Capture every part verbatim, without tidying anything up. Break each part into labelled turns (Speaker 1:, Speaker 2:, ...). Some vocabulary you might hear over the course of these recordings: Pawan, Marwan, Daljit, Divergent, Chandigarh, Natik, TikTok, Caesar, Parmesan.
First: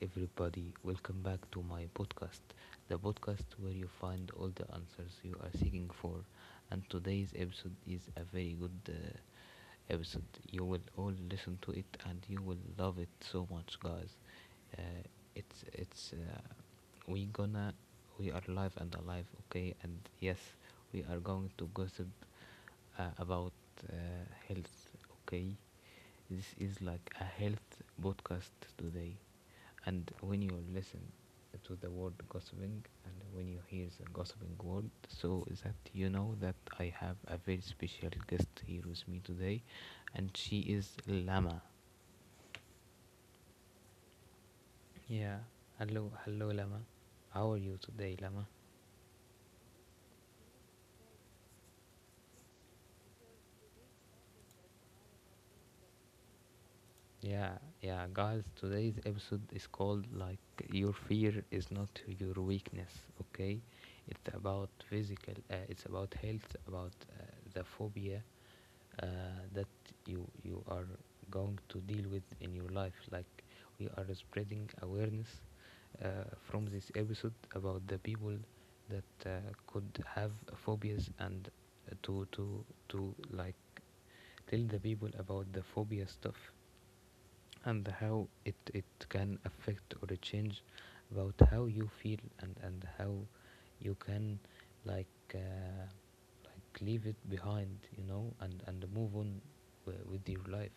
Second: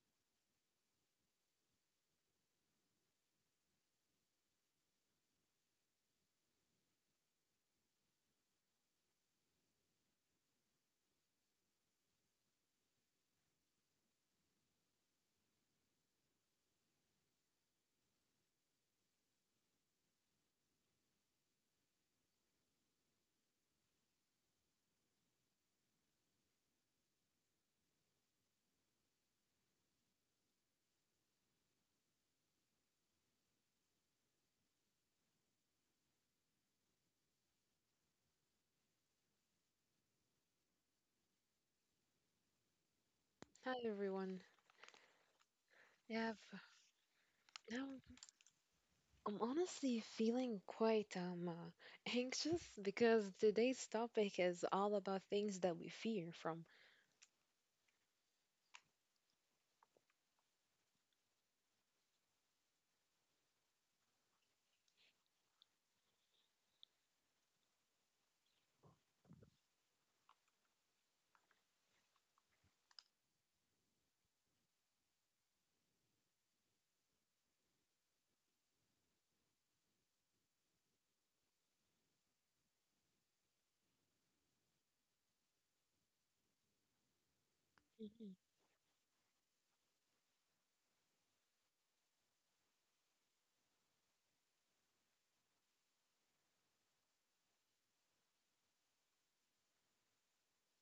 Speaker 1: everybody. Welcome back to my podcast, the podcast where you find all the answers you are seeking for. And today's episode is a very good uh, episode. You will all listen to it and you will love it so much, guys. Uh, it's it's uh, we gonna we are live and alive, okay? And yes, we are going to gossip uh, about uh, health, okay? This is like a health podcast today. And when you listen to the word gossiping and when you hear the gossiping word, so that you know that I have a very special guest here with me today, and she is Lama.
Speaker 2: Hi everyone.
Speaker 1: Yeah, hello,
Speaker 2: Yeah,
Speaker 1: hello,
Speaker 2: I've-
Speaker 1: Lama. How are you
Speaker 2: now
Speaker 1: today, Lama?
Speaker 2: I'm honestly feeling quite um uh, anxious because today's topic is all about things that we fear from.
Speaker 1: Yeah, yeah, guys, today's episode is called like your fear is not your weakness, okay? It's about physical, uh, it's about health, about uh, the phobia uh, that you you are going to deal with in your life. Like we are spreading awareness uh, from this episode about the people that uh, could have phobias and uh, to to to like tell the people about the phobia stuff and how
Speaker 2: Mhm.
Speaker 1: it, it can affect or change about how you feel and, and how you can like uh, like leave it behind you know and and move on w- with your life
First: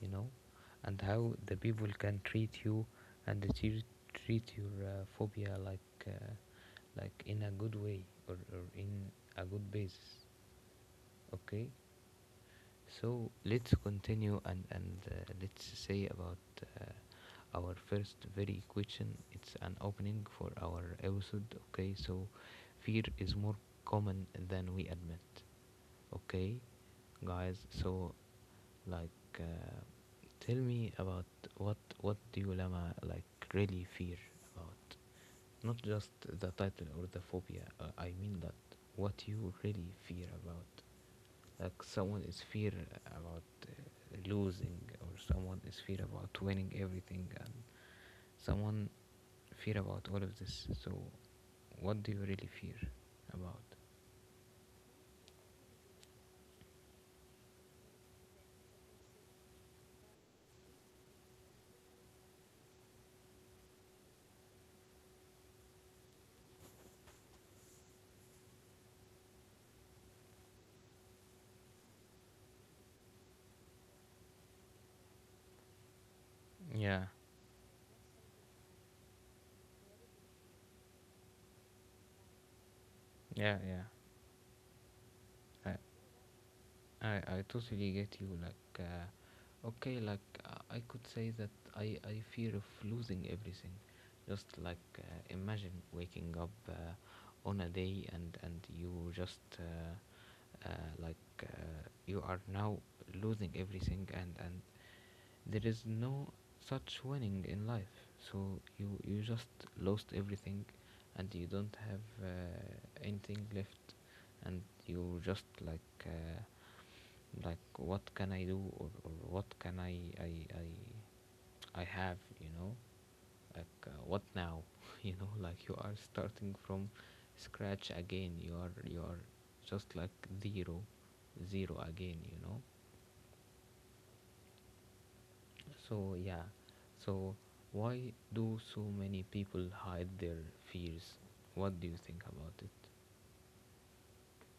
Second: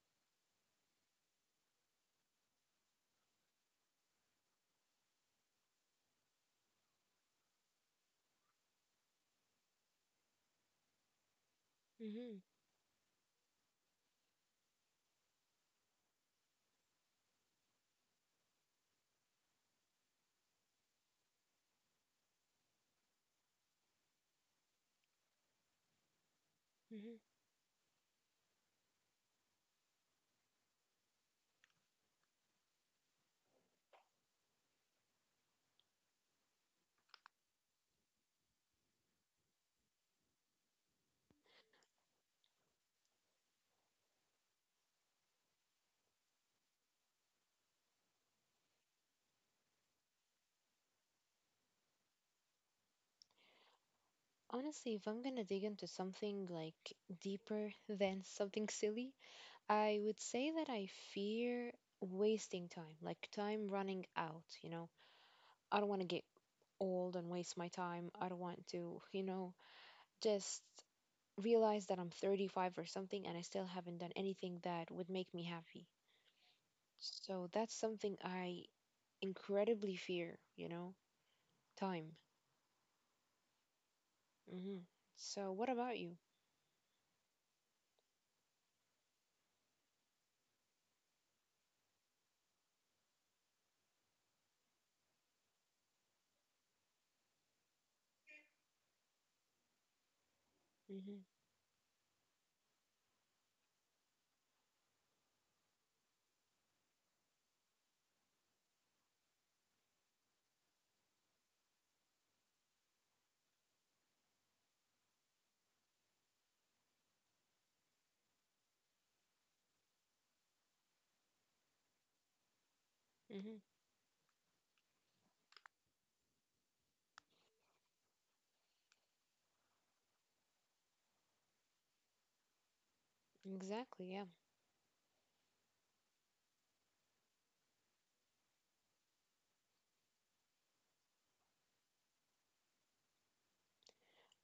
Speaker 1: you know and how the people can treat you and treat, treat your uh, phobia like uh, like in a good way or, or in a good basis, okay?
Speaker 2: Mhm.
Speaker 1: So let's continue and and uh, let's say about uh, our first very question. It's an opening for our episode. Okay, so fear is more common than we admit. Okay,
Speaker 2: Mhm.
Speaker 1: guys. So like, uh, tell me about what what do you, Lama, like really fear about? Not just the title or the phobia. Uh, I mean that what you really fear about. Like someone is fear about uh, losing, or someone is fear about winning everything, and someone fear about all of this. So what do you really fear about?
Speaker 2: Honestly, if I'm gonna dig into something like deeper than something silly, I would say that I fear wasting time, like time running out, you know. I don't want to get old and waste my time. I don't want to, you know, just realize that I'm thirty-five or something and I still haven't done anything that would make me happy.
Speaker 1: Yeah,
Speaker 2: So that's something I incredibly fear, you know, time.
Speaker 1: yeah, yeah.
Speaker 2: Hmm. So what about you?
Speaker 1: I, I totally get you. Like, uh, okay, like uh, I could say that I, I fear of losing everything. Just like uh, imagine waking up uh, on a day, and, and you just uh, uh,
Speaker 2: Hmm.
Speaker 1: like uh, you are now losing everything, and, and there is no such winning in life. So you, you just lost everything and you don't have uh, anything left and you just like. Uh, like what can I do, or, or what can I, I i i have, you know?
Speaker 2: Hmm.
Speaker 1: Like uh, what now? You know, like you are starting from scratch again. You are you are just like zero zero again, you know?
Speaker 2: Exactly, yeah.
Speaker 1: So yeah. So why do so many people hide their fears? What do you think about it?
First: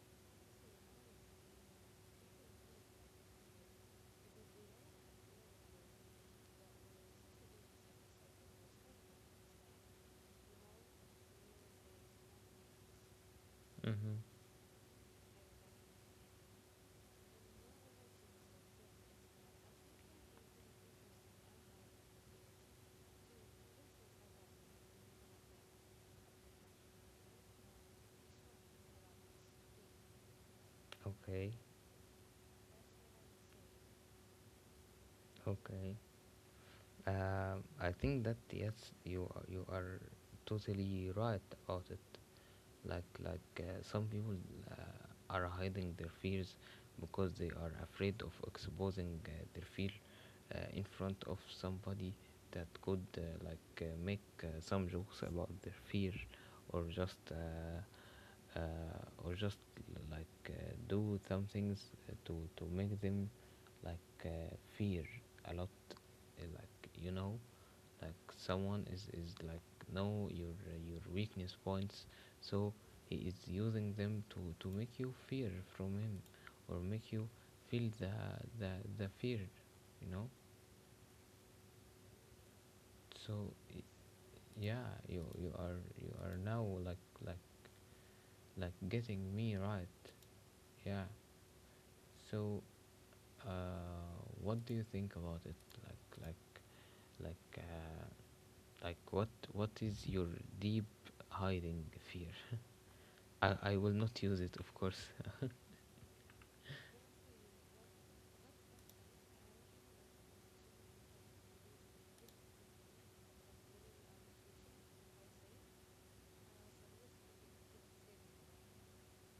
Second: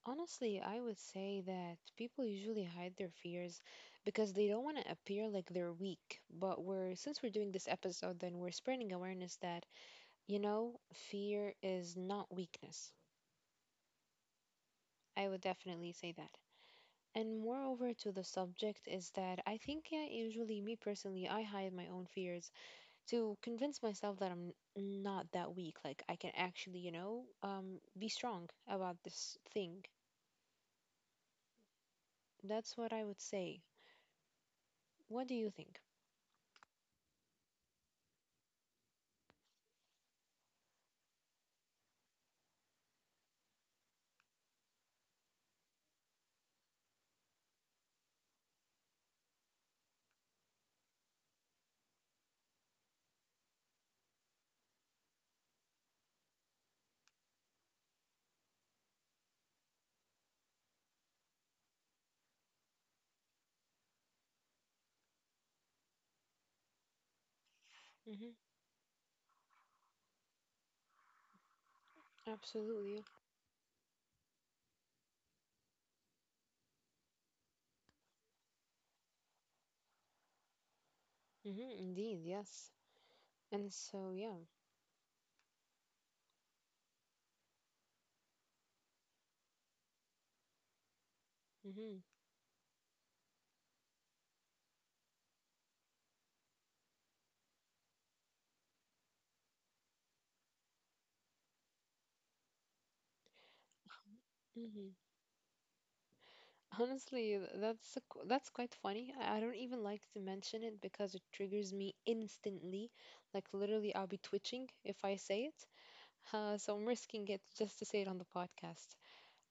Speaker 2: Honestly, I would say that people usually hide their fears because they don't want to appear like they're weak. But we're since we're doing this episode, then we're spreading awareness that, you know, fear is not weakness.
Speaker 1: Mm-hmm.
Speaker 2: I would definitely say that. And moreover to the subject is that I think yeah, usually me personally, I hide my own fears to convince myself that I'm not that weak. Like I can actually, you know, um, be strong about this thing.
Speaker 1: Okay.
Speaker 2: That's what I would say. What do you think?
Speaker 1: Okay. Um, I think that yes, you are- you are totally right about it. Like like uh, some people uh, are hiding their fears because they are afraid of exposing uh, their fear uh, in front of somebody that could uh, like uh, make uh, some jokes about their fear or just uh, uh, or just like uh, do some things uh, to to make them like uh, fear a lot, uh, like, you know, like
Speaker 2: Mm-hmm.
Speaker 1: someone is is like know your uh, your weakness points, so
Speaker 2: Absolutely.
Speaker 1: he is using them to to make you fear from him or make you feel the the, the fear, you know?
Speaker 2: Mm-hmm. Indeed. Yes.
Speaker 1: So
Speaker 2: And so yeah.
Speaker 1: yeah, you you are you are now like like like getting me right, yeah.
Speaker 2: Mm-hmm.
Speaker 1: So uh what do you think about it? Like like like uh like what what is your deep hiding fear? i i will not use it, of
Speaker 2: Mm-hmm.
Speaker 1: course.
Speaker 2: Honestly, th- that's a qu- that's quite funny. I I don't even like to mention it because it triggers me instantly. Like literally, I'll be twitching if I say it. Uh, so I'm risking it just to say it on the podcast.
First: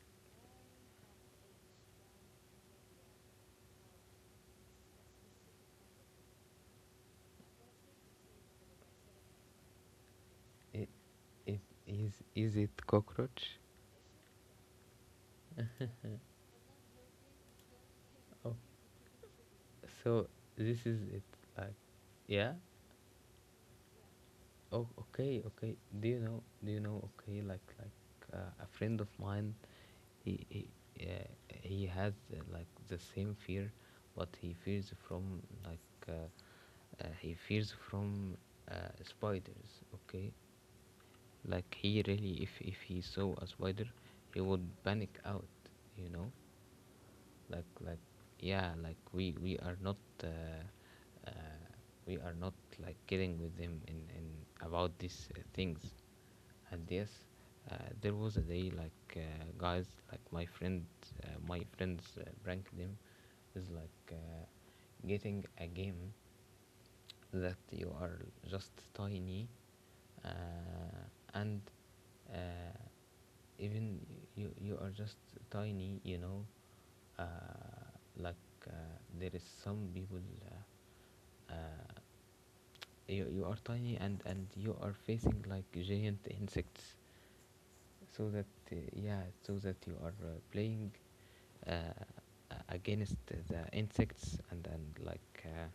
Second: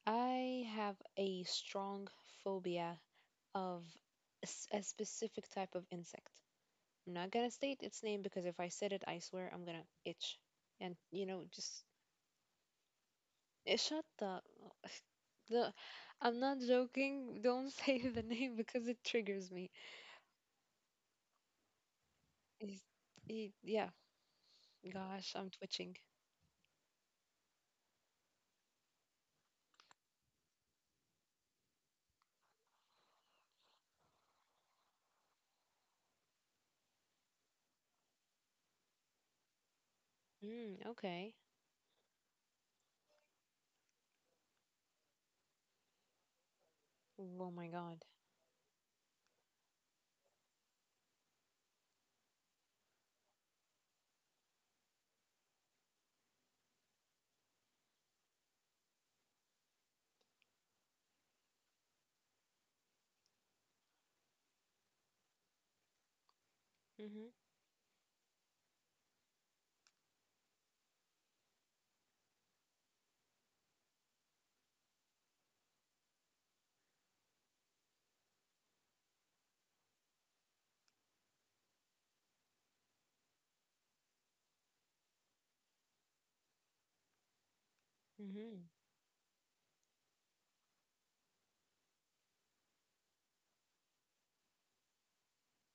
Speaker 2: I have a strong phobia of a, s- a specific type of insect. I'm not gonna state its name because if I said it, I swear I'm gonna itch.
Speaker 1: I-
Speaker 2: And you know,
Speaker 1: it
Speaker 2: just
Speaker 1: is is it cockroach?
Speaker 2: eh, shut the the. I'm not joking. Don't say the
Speaker 1: Oh.
Speaker 2: name because it triggers me.
Speaker 1: So this is it. Like, yeah.
Speaker 2: It's, it, yeah,
Speaker 1: Oh,
Speaker 2: gosh,
Speaker 1: okay,
Speaker 2: I'm
Speaker 1: okay.
Speaker 2: twitching.
Speaker 1: Do you know? Do you know? Okay, like like uh, a friend of mine, he he uh, he has uh, like the same fear, but he fears from like uh, uh, he fears from uh, spiders. Okay,
Speaker 2: Mm, okay.
Speaker 1: like he really, if if he saw a spider, he would panic out. You know,
Speaker 2: Oh my
Speaker 1: like like
Speaker 2: God.
Speaker 1: yeah, like we we are not. Uh, uh, we are not like kidding with him in, in about these uh, things. And yes, uh, there was a day, like, uh, guys, like my friend uh, my friends uh, pranked him, is like uh, getting a game
Speaker 2: Mhm.
Speaker 1: that you are just tiny, uh, and uh, even you, you are just tiny, you know? uh, like uh, there is some people, uh, uh, you, you are tiny and and you are facing like giant insects, so that
Speaker 2: Mhm.
Speaker 1: uh, yeah, so that you are uh, playing uh, a- against the insects and and like uh,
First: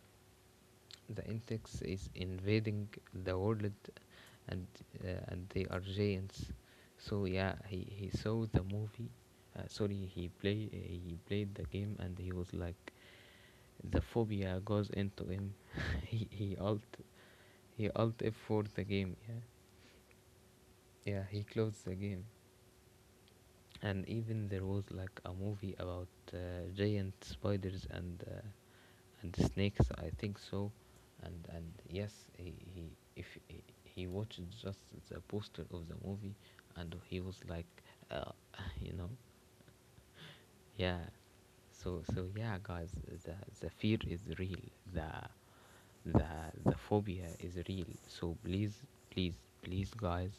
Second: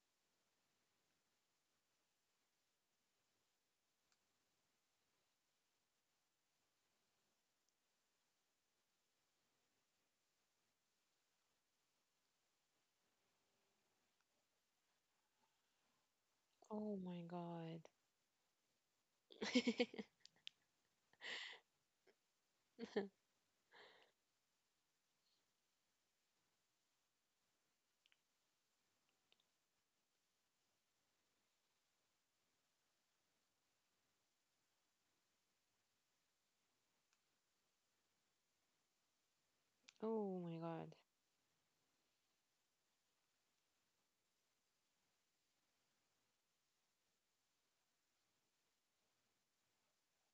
Speaker 1: the insects is invading the world, and uh, and they are giants. So yeah, he, he saw the movie. Uh, sorry, he play he played the game, and he was like, the phobia goes into him. he he alt
Speaker 2: Oh my
Speaker 1: he alt F for the game. Yeah,
Speaker 2: God.
Speaker 1: yeah. He closed the game. And even there was like a movie about uh, giant spiders and uh, and snakes, I think so. And and yes, he, he, if he, he watched just the poster of the movie, and he was like, uh, you know,
Speaker 2: Oh my God.
Speaker 1: yeah. So so yeah, guys, the the fear is real, the the the phobia is real. So please, please, please, guys,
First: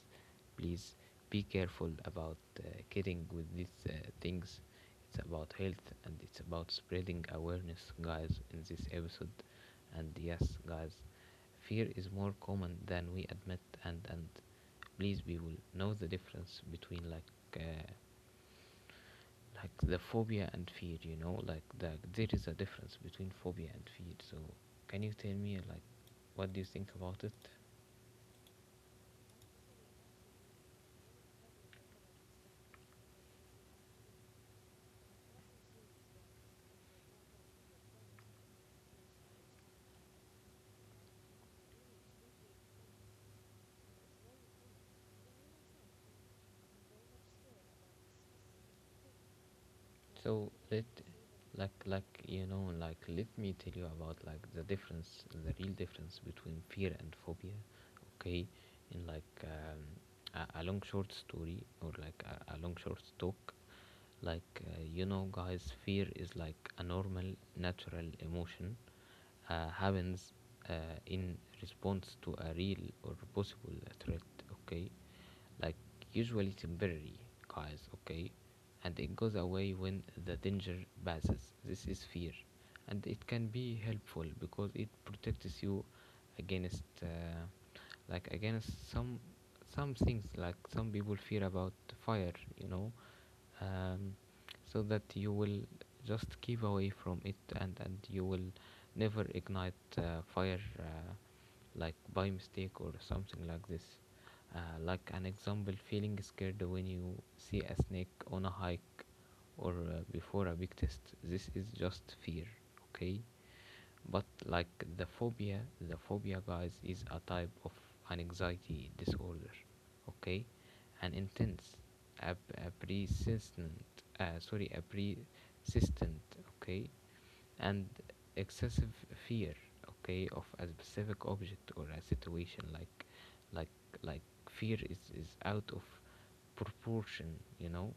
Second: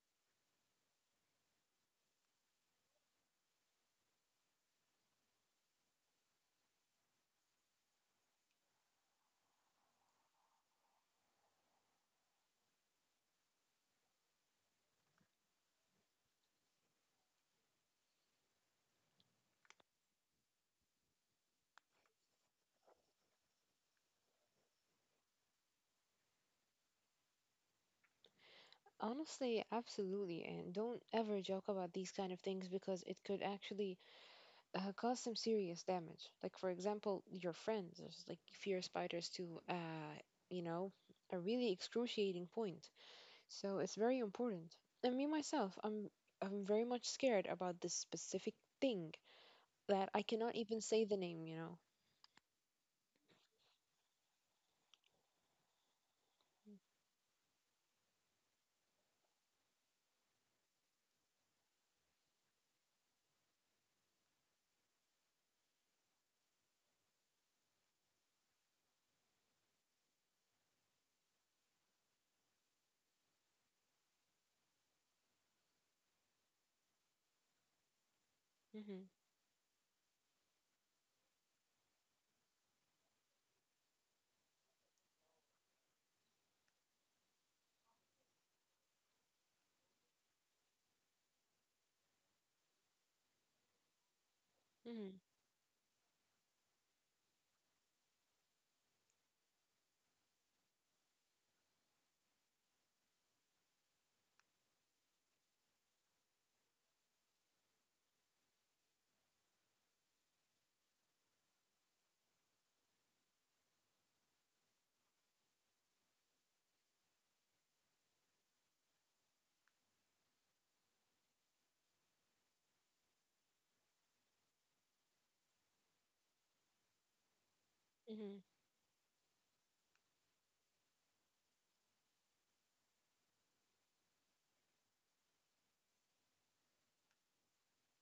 Speaker 1: please be careful about uh, kidding with these uh, things. It's about health and it's about spreading awareness, guys, in this episode. And yes, guys, fear is more common than we admit, and and please, we will know the difference between like uh, like the phobia and fear, you know? Like the, there is a difference between phobia and fear. So can you tell me, like, what do you think about it?
Speaker 2: Honestly, absolutely. And don't ever joke about these kind of things because it could actually uh, cause some serious damage. Like, for example, your friends, there's, like fear spiders to, uh, you know, a really excruciating point. So it's very important. And me myself, I'm I'm very much scared about this specific thing that I
Speaker 1: So
Speaker 2: cannot even
Speaker 1: let
Speaker 2: say the name, you know.
Speaker 1: Like, like you know like let me tell you about like the difference, the real difference between fear and phobia, okay? In like, um, a, a long short story, or like a, a long short talk. Like uh, you know, guys, fear is like a normal natural emotion, uh, happens uh, in response to a real or possible threat. Okay? Like usually temporary, guys, okay? And
Speaker 2: Mm-hmm.
Speaker 1: it goes away when the danger passes. This is fear. And it can be helpful because it protects you against uh, like against some some things. Like some people fear about fire, you know, um, so that
Speaker 2: Mm-hmm.
Speaker 1: you will just keep away from it, and, and you will never ignite uh, fire uh, like by mistake or something like this. Uh, like an example, feeling scared when you see a snake on a hike or uh, before a big test. This is just fear, okay? But like the phobia, the phobia, guys, is a type of an anxiety disorder. Okay? An intense, a, a persistent, uh, sorry a persistent, okay, and
Speaker 2: Mm-hmm.
Speaker 1: excessive fear, okay, of a specific object or a situation. like like like fear is is out of proportion, you know,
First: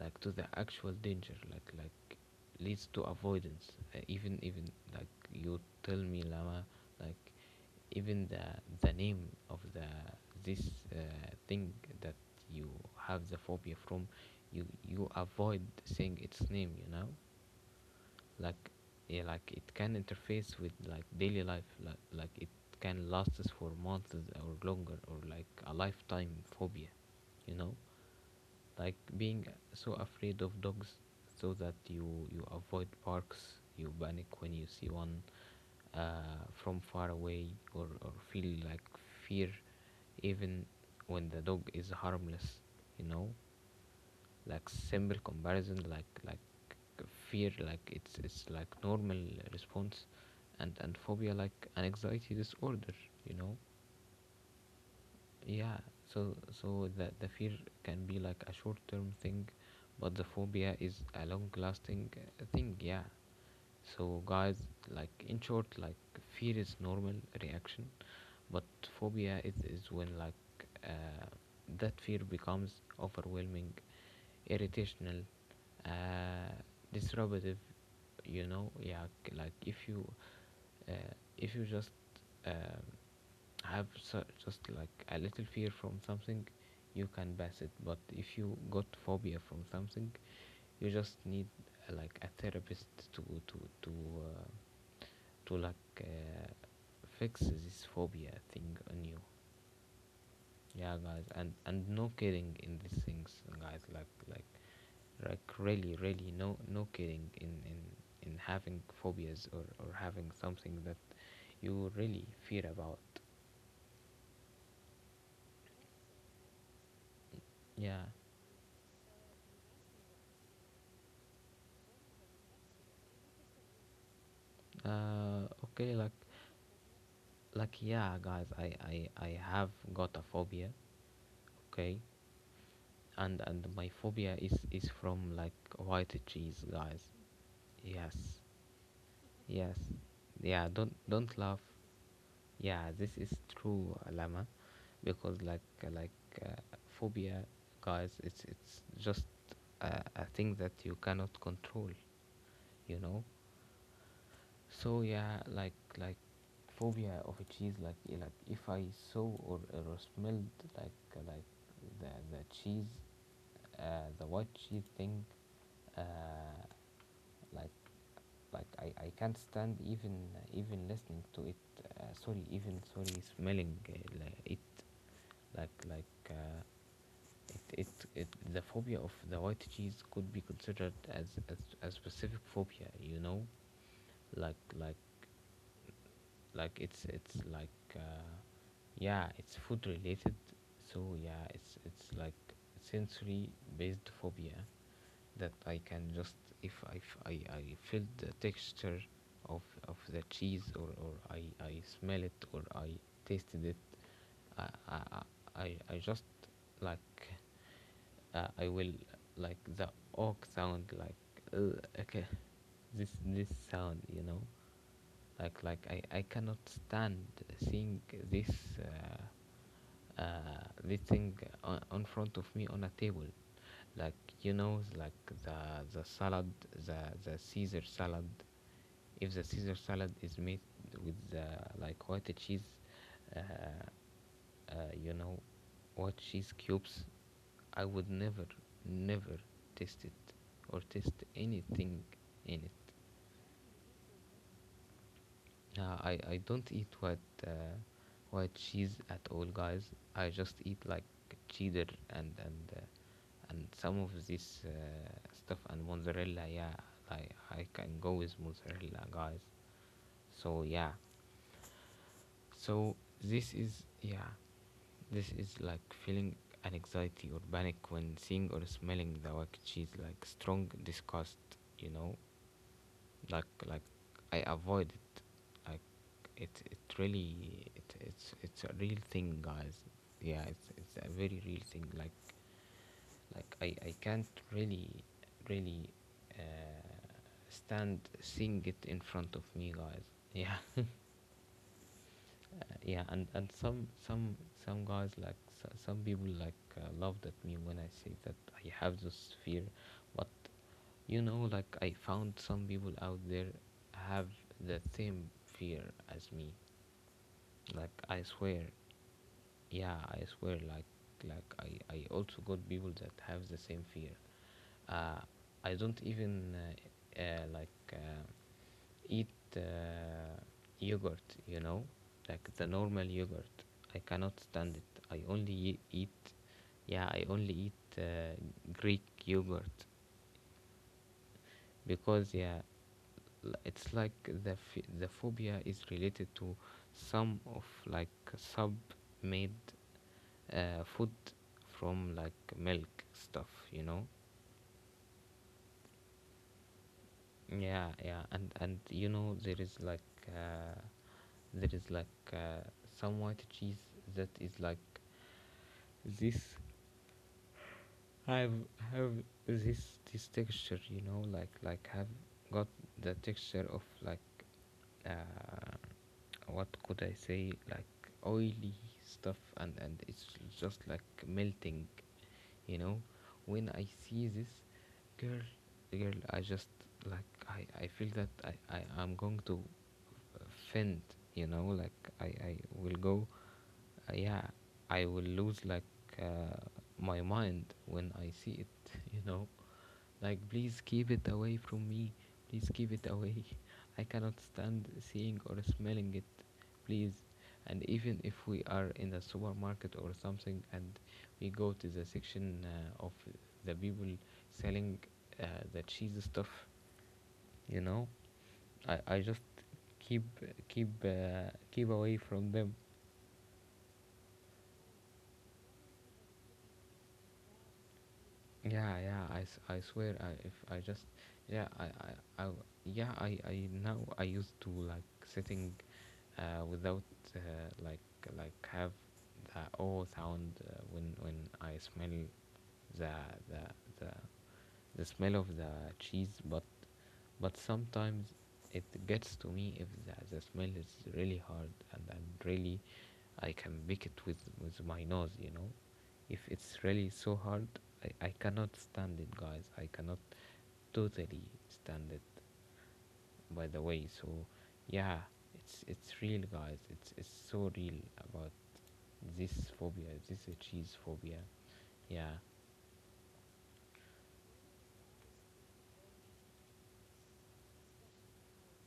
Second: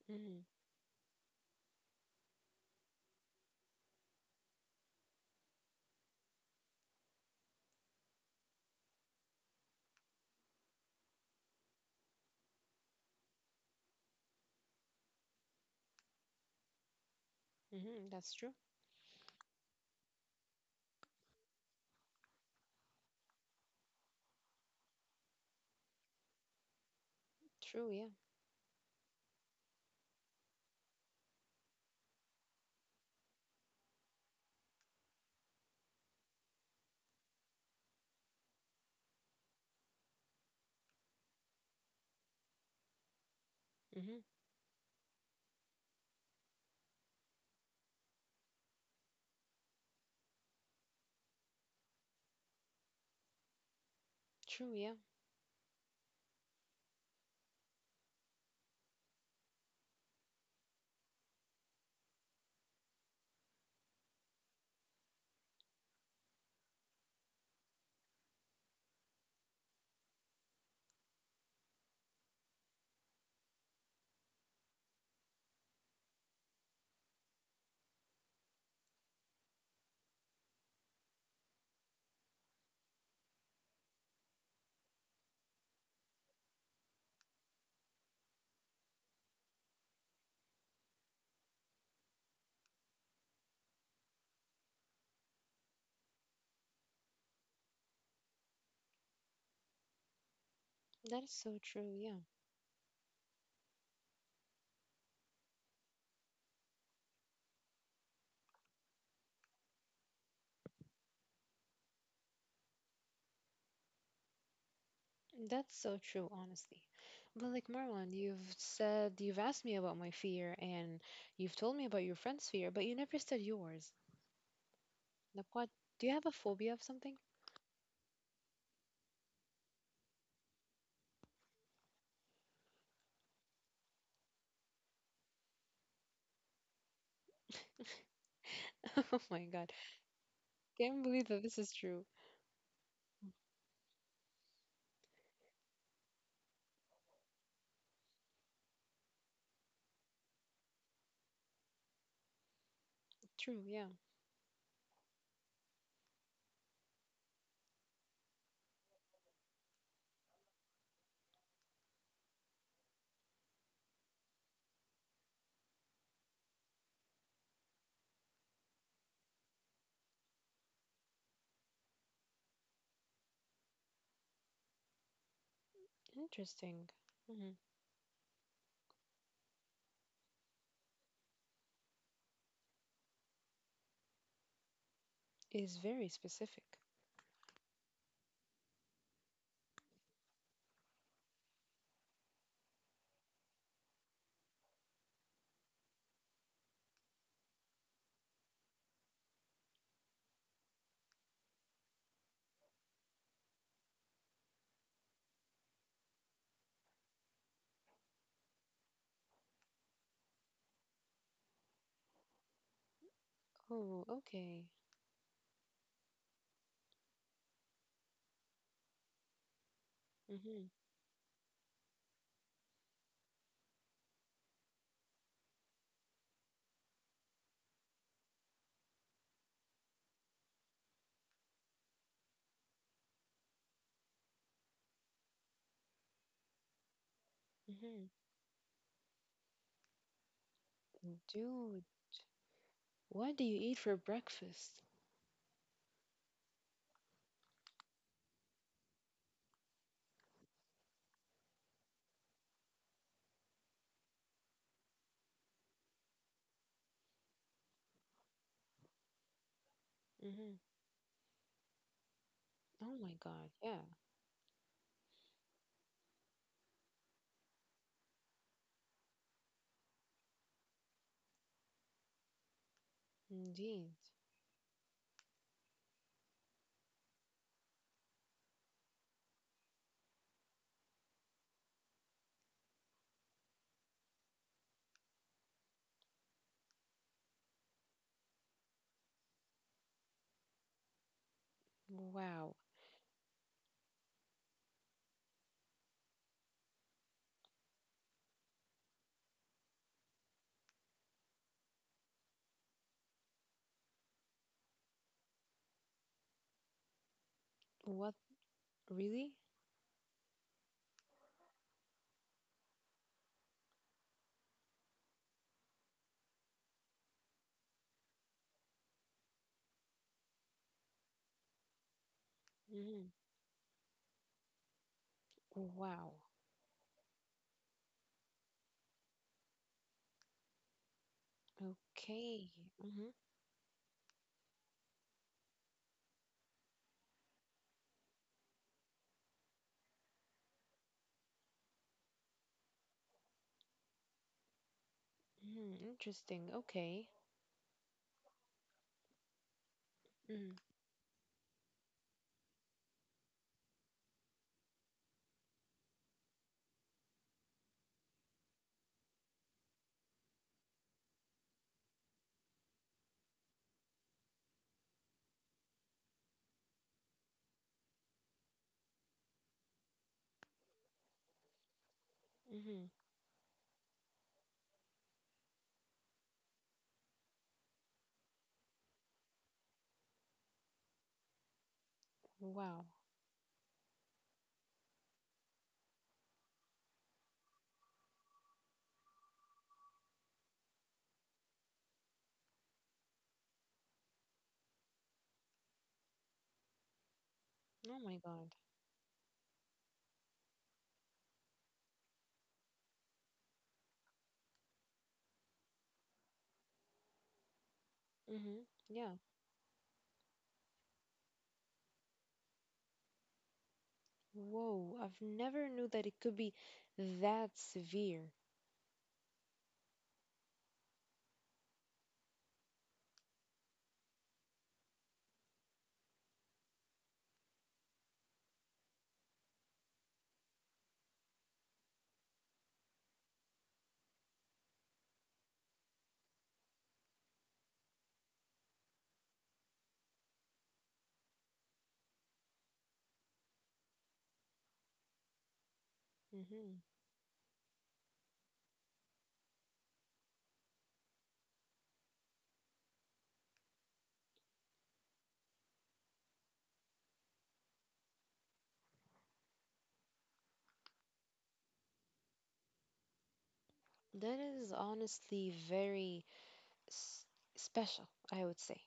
Speaker 1: like to
Speaker 2: Mm-hmm.
Speaker 1: the actual danger. like like leads to avoidance. Uh, even, even, like, you tell me, Lama, like even the the name of the this uh, thing that you have the phobia from, you you avoid saying its name, you know?
Speaker 2: Mm-hmm. That's true.
Speaker 1: Like yeah, like it can interface with like daily life. like, like it can last us for months or longer, or like a lifetime phobia, you know?
Speaker 2: True, yeah.
Speaker 1: Like being so afraid of dogs, so that you you avoid parks, you panic when you see one uh, from far away, or, or feel like fear even when the dog is harmless, you know?
Speaker 2: Mm-hmm.
Speaker 1: Like simple comparison, like like fear, like it's it's like normal response, and and phobia like an anxiety disorder, you know?
Speaker 2: True, yeah.
Speaker 1: Yeah. So so the the fear can be like a short term thing, but the phobia is a long lasting thing, yeah. So, guys, like, in short, like, fear is normal reaction, but phobia is, is when like uh, that fear becomes overwhelming, irritational, uh, disruptive. You know, yeah, k- like if you uh, if you just um have su- just like a little fear from something, you can pass it. But if you got phobia from something, you just need uh, like a therapist to to to. Uh, to like uh, fix this phobia thing on you. Yeah, guys,
Speaker 2: That is
Speaker 1: and
Speaker 2: so
Speaker 1: and
Speaker 2: true,
Speaker 1: no
Speaker 2: yeah.
Speaker 1: kidding in these things, guys. Like like like really really no no kidding in in in having phobias, or or having something that you really fear about.
Speaker 2: That's so true, honestly. But like
Speaker 1: Yeah.
Speaker 2: Marwan, you've said you've asked me about my fear and you've told me about your friend's fear, but you never said yours.
Speaker 1: Uh
Speaker 2: Like what?
Speaker 1: okay,
Speaker 2: Do
Speaker 1: like
Speaker 2: you have a phobia of something?
Speaker 1: like yeah, guys, i i i have got a phobia. Okay? And and my phobia is is from like white cheese, guys. Yes.
Speaker 2: Oh my God.
Speaker 1: Yes. Yeah, don't
Speaker 2: Can't believe
Speaker 1: don't
Speaker 2: that this
Speaker 1: laugh.
Speaker 2: is true.
Speaker 1: Yeah, this is true, Alama, because like like uh, phobia, guys, it's it's just a, a thing that you cannot control, you know.
Speaker 2: True, yeah.
Speaker 1: So yeah, like like phobia of a cheese, like eh, like if I saw or, or smelled like uh, like the the cheese, uh, the white cheese thing, uh, like like I, I can't stand even even listening to it, uh, sorry, even sorry smelling uh, li- it. like like uh,
Speaker 2: Interesting. Mm-hmm.
Speaker 1: it, it it the phobia of the white cheese could be considered as as a specific phobia, you know, like like
Speaker 2: Is very
Speaker 1: like
Speaker 2: specific.
Speaker 1: it's it's like, uh, yeah, it's food related. So yeah, it's it's like sensory based phobia that I can just if i f- i, I feel the texture of of the cheese, or or i i smell it, or i tasted it. I i i, I I just, like uh, I will, like the oak sound, like, uh, okay, this this sound,
Speaker 2: Oh,
Speaker 1: you know.
Speaker 2: okay.
Speaker 1: like like I, I cannot stand seeing this uh, uh,
Speaker 2: Mm-hmm.
Speaker 1: this thing on, on front of me on a table, like, you know, like the the salad, the the Caesar salad. If the Caesar salad is made with the, like, white cheese, uh, uh, you know what? Cheese cubes. I
Speaker 2: Mm-hmm.
Speaker 1: would never, never taste it, or taste
Speaker 2: Dude,
Speaker 1: anything in it.
Speaker 2: what do you eat for breakfast?
Speaker 1: Yeah, I, I don't eat white, uh, white cheese at all, guys. I just eat like cheddar and and uh, and some of this, uh, stuff, and mozzarella. Yeah, like I can go with mozzarella, guys.
Speaker 2: Mm-hmm.
Speaker 1: So yeah.
Speaker 2: Oh
Speaker 1: So
Speaker 2: my God,
Speaker 1: this
Speaker 2: yeah,
Speaker 1: is yeah, this is like feeling an anxiety or panic when seeing or smelling the wet cheese, like strong disgust, you know. like like
Speaker 2: indeed.
Speaker 1: I avoid it. Like it it really, it it's it's a real thing, guys. Yeah, it's it's a very real thing. Like like I I can't really, really, uh, stand seeing it in front of me, guys. Yeah,
Speaker 2: Wow.
Speaker 1: uh, yeah, and and some some some guys, like, s- some people, like, uh, laughed at me when I say that I have this fear. But, you know, like, I found some people out there have the same fear as me, like
Speaker 2: What,
Speaker 1: I swear.
Speaker 2: really?
Speaker 1: Yeah, I swear, like like i i also got people that have the same fear. uh I don't even uh, uh, like uh, eat, uh, yogurt, you know, like the normal
Speaker 2: Mm.
Speaker 1: yogurt. I cannot stand it. I only e-
Speaker 2: Wow.
Speaker 1: eat, yeah, I only eat, uh, Greek yogurt, because
Speaker 2: Okay.
Speaker 1: yeah,
Speaker 2: Mm-hmm.
Speaker 1: l- it's like the ph- the phobia is related to some of, like, sub made, uh, food from, like, milk stuff, you know.
Speaker 2: Mm-hmm. Interesting. Okay.
Speaker 1: Yeah, yeah, and and you know there is like.
Speaker 2: Mm.
Speaker 1: Uh, there is like, uh, some white cheese that is like this, have have this this texture, you know, like like have got the texture of, like, uh, what could I say, like, oily stuff. And and it's just like melting, you
Speaker 2: Mm-hmm.
Speaker 1: know. When I see this girl girl I just, like, i i feel that i i am going to faint, you know. Like, i i
Speaker 2: Wow.
Speaker 1: will go. Uh, yeah, I will lose, like, uh, my mind when I see it, you know. Like, please keep it away from me. Please keep it away. I cannot stand seeing or smelling it. Please. And
Speaker 2: Oh
Speaker 1: even
Speaker 2: my
Speaker 1: if
Speaker 2: God.
Speaker 1: we are in the supermarket or something, and we go to the section, uh, of the people selling, uh, the cheese stuff, you know,
Speaker 2: Mm-hmm.
Speaker 1: I,
Speaker 2: Yeah.
Speaker 1: I just keep keep uh, keep away from them.
Speaker 2: Whoa. I've never knew that it could be that severe.
Speaker 1: Yeah, yeah, I, s- I swear, I if I just, yeah, I I, I yeah, I I now, I used to like sitting uh without, uh, like like have the oh sound, uh, when when I smell the the the the smell of the cheese. but but sometimes it gets to me if the, the smell is really hard, and, and really I can pick it with, with my nose, you know. If it's
Speaker 2: Mm-hmm.
Speaker 1: really so hard, I, I cannot stand it, guys. I cannot totally stand it, by the way. So, yeah, it's it's real, guys. It's it's so real about this phobia, this, uh, cheese phobia. Yeah.
Speaker 2: That is honestly very s special, I would say.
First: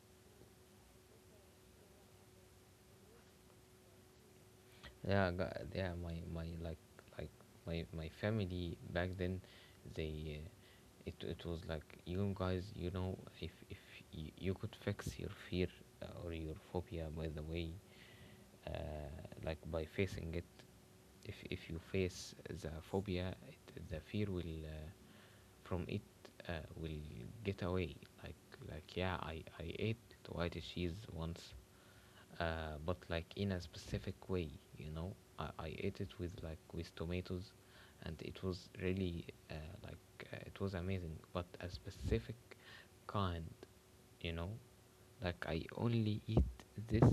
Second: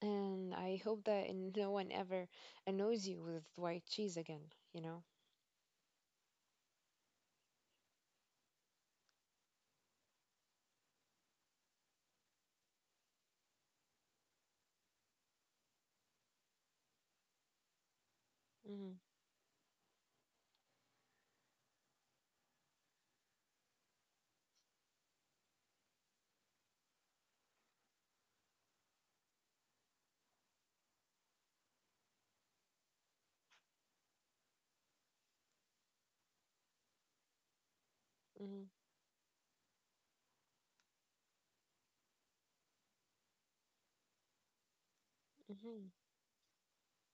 Speaker 2: And I hope that no one ever annoys you with white cheese again, you know?
Speaker 1: yeah got, Yeah, my my like like my my family back then, they uh, it it was like, you guys, you know, if if you, you could fix your fear, uh, or your phobia, by the way, uh,
Speaker 2: Mm-hmm.
Speaker 1: like, by facing it. if if you face the phobia, it, the fear will, uh, from it, uh, will get away. like like yeah, i i ate white cheese once, uh, but like in a specific way, you know. I, I ate it with like with tomatoes, and it
Speaker 2: Mm-hmm.
Speaker 1: was really, uh, like, uh, it was amazing. But a specific kind, you know, like, I
Speaker 2: Mm-hmm.
Speaker 1: only eat this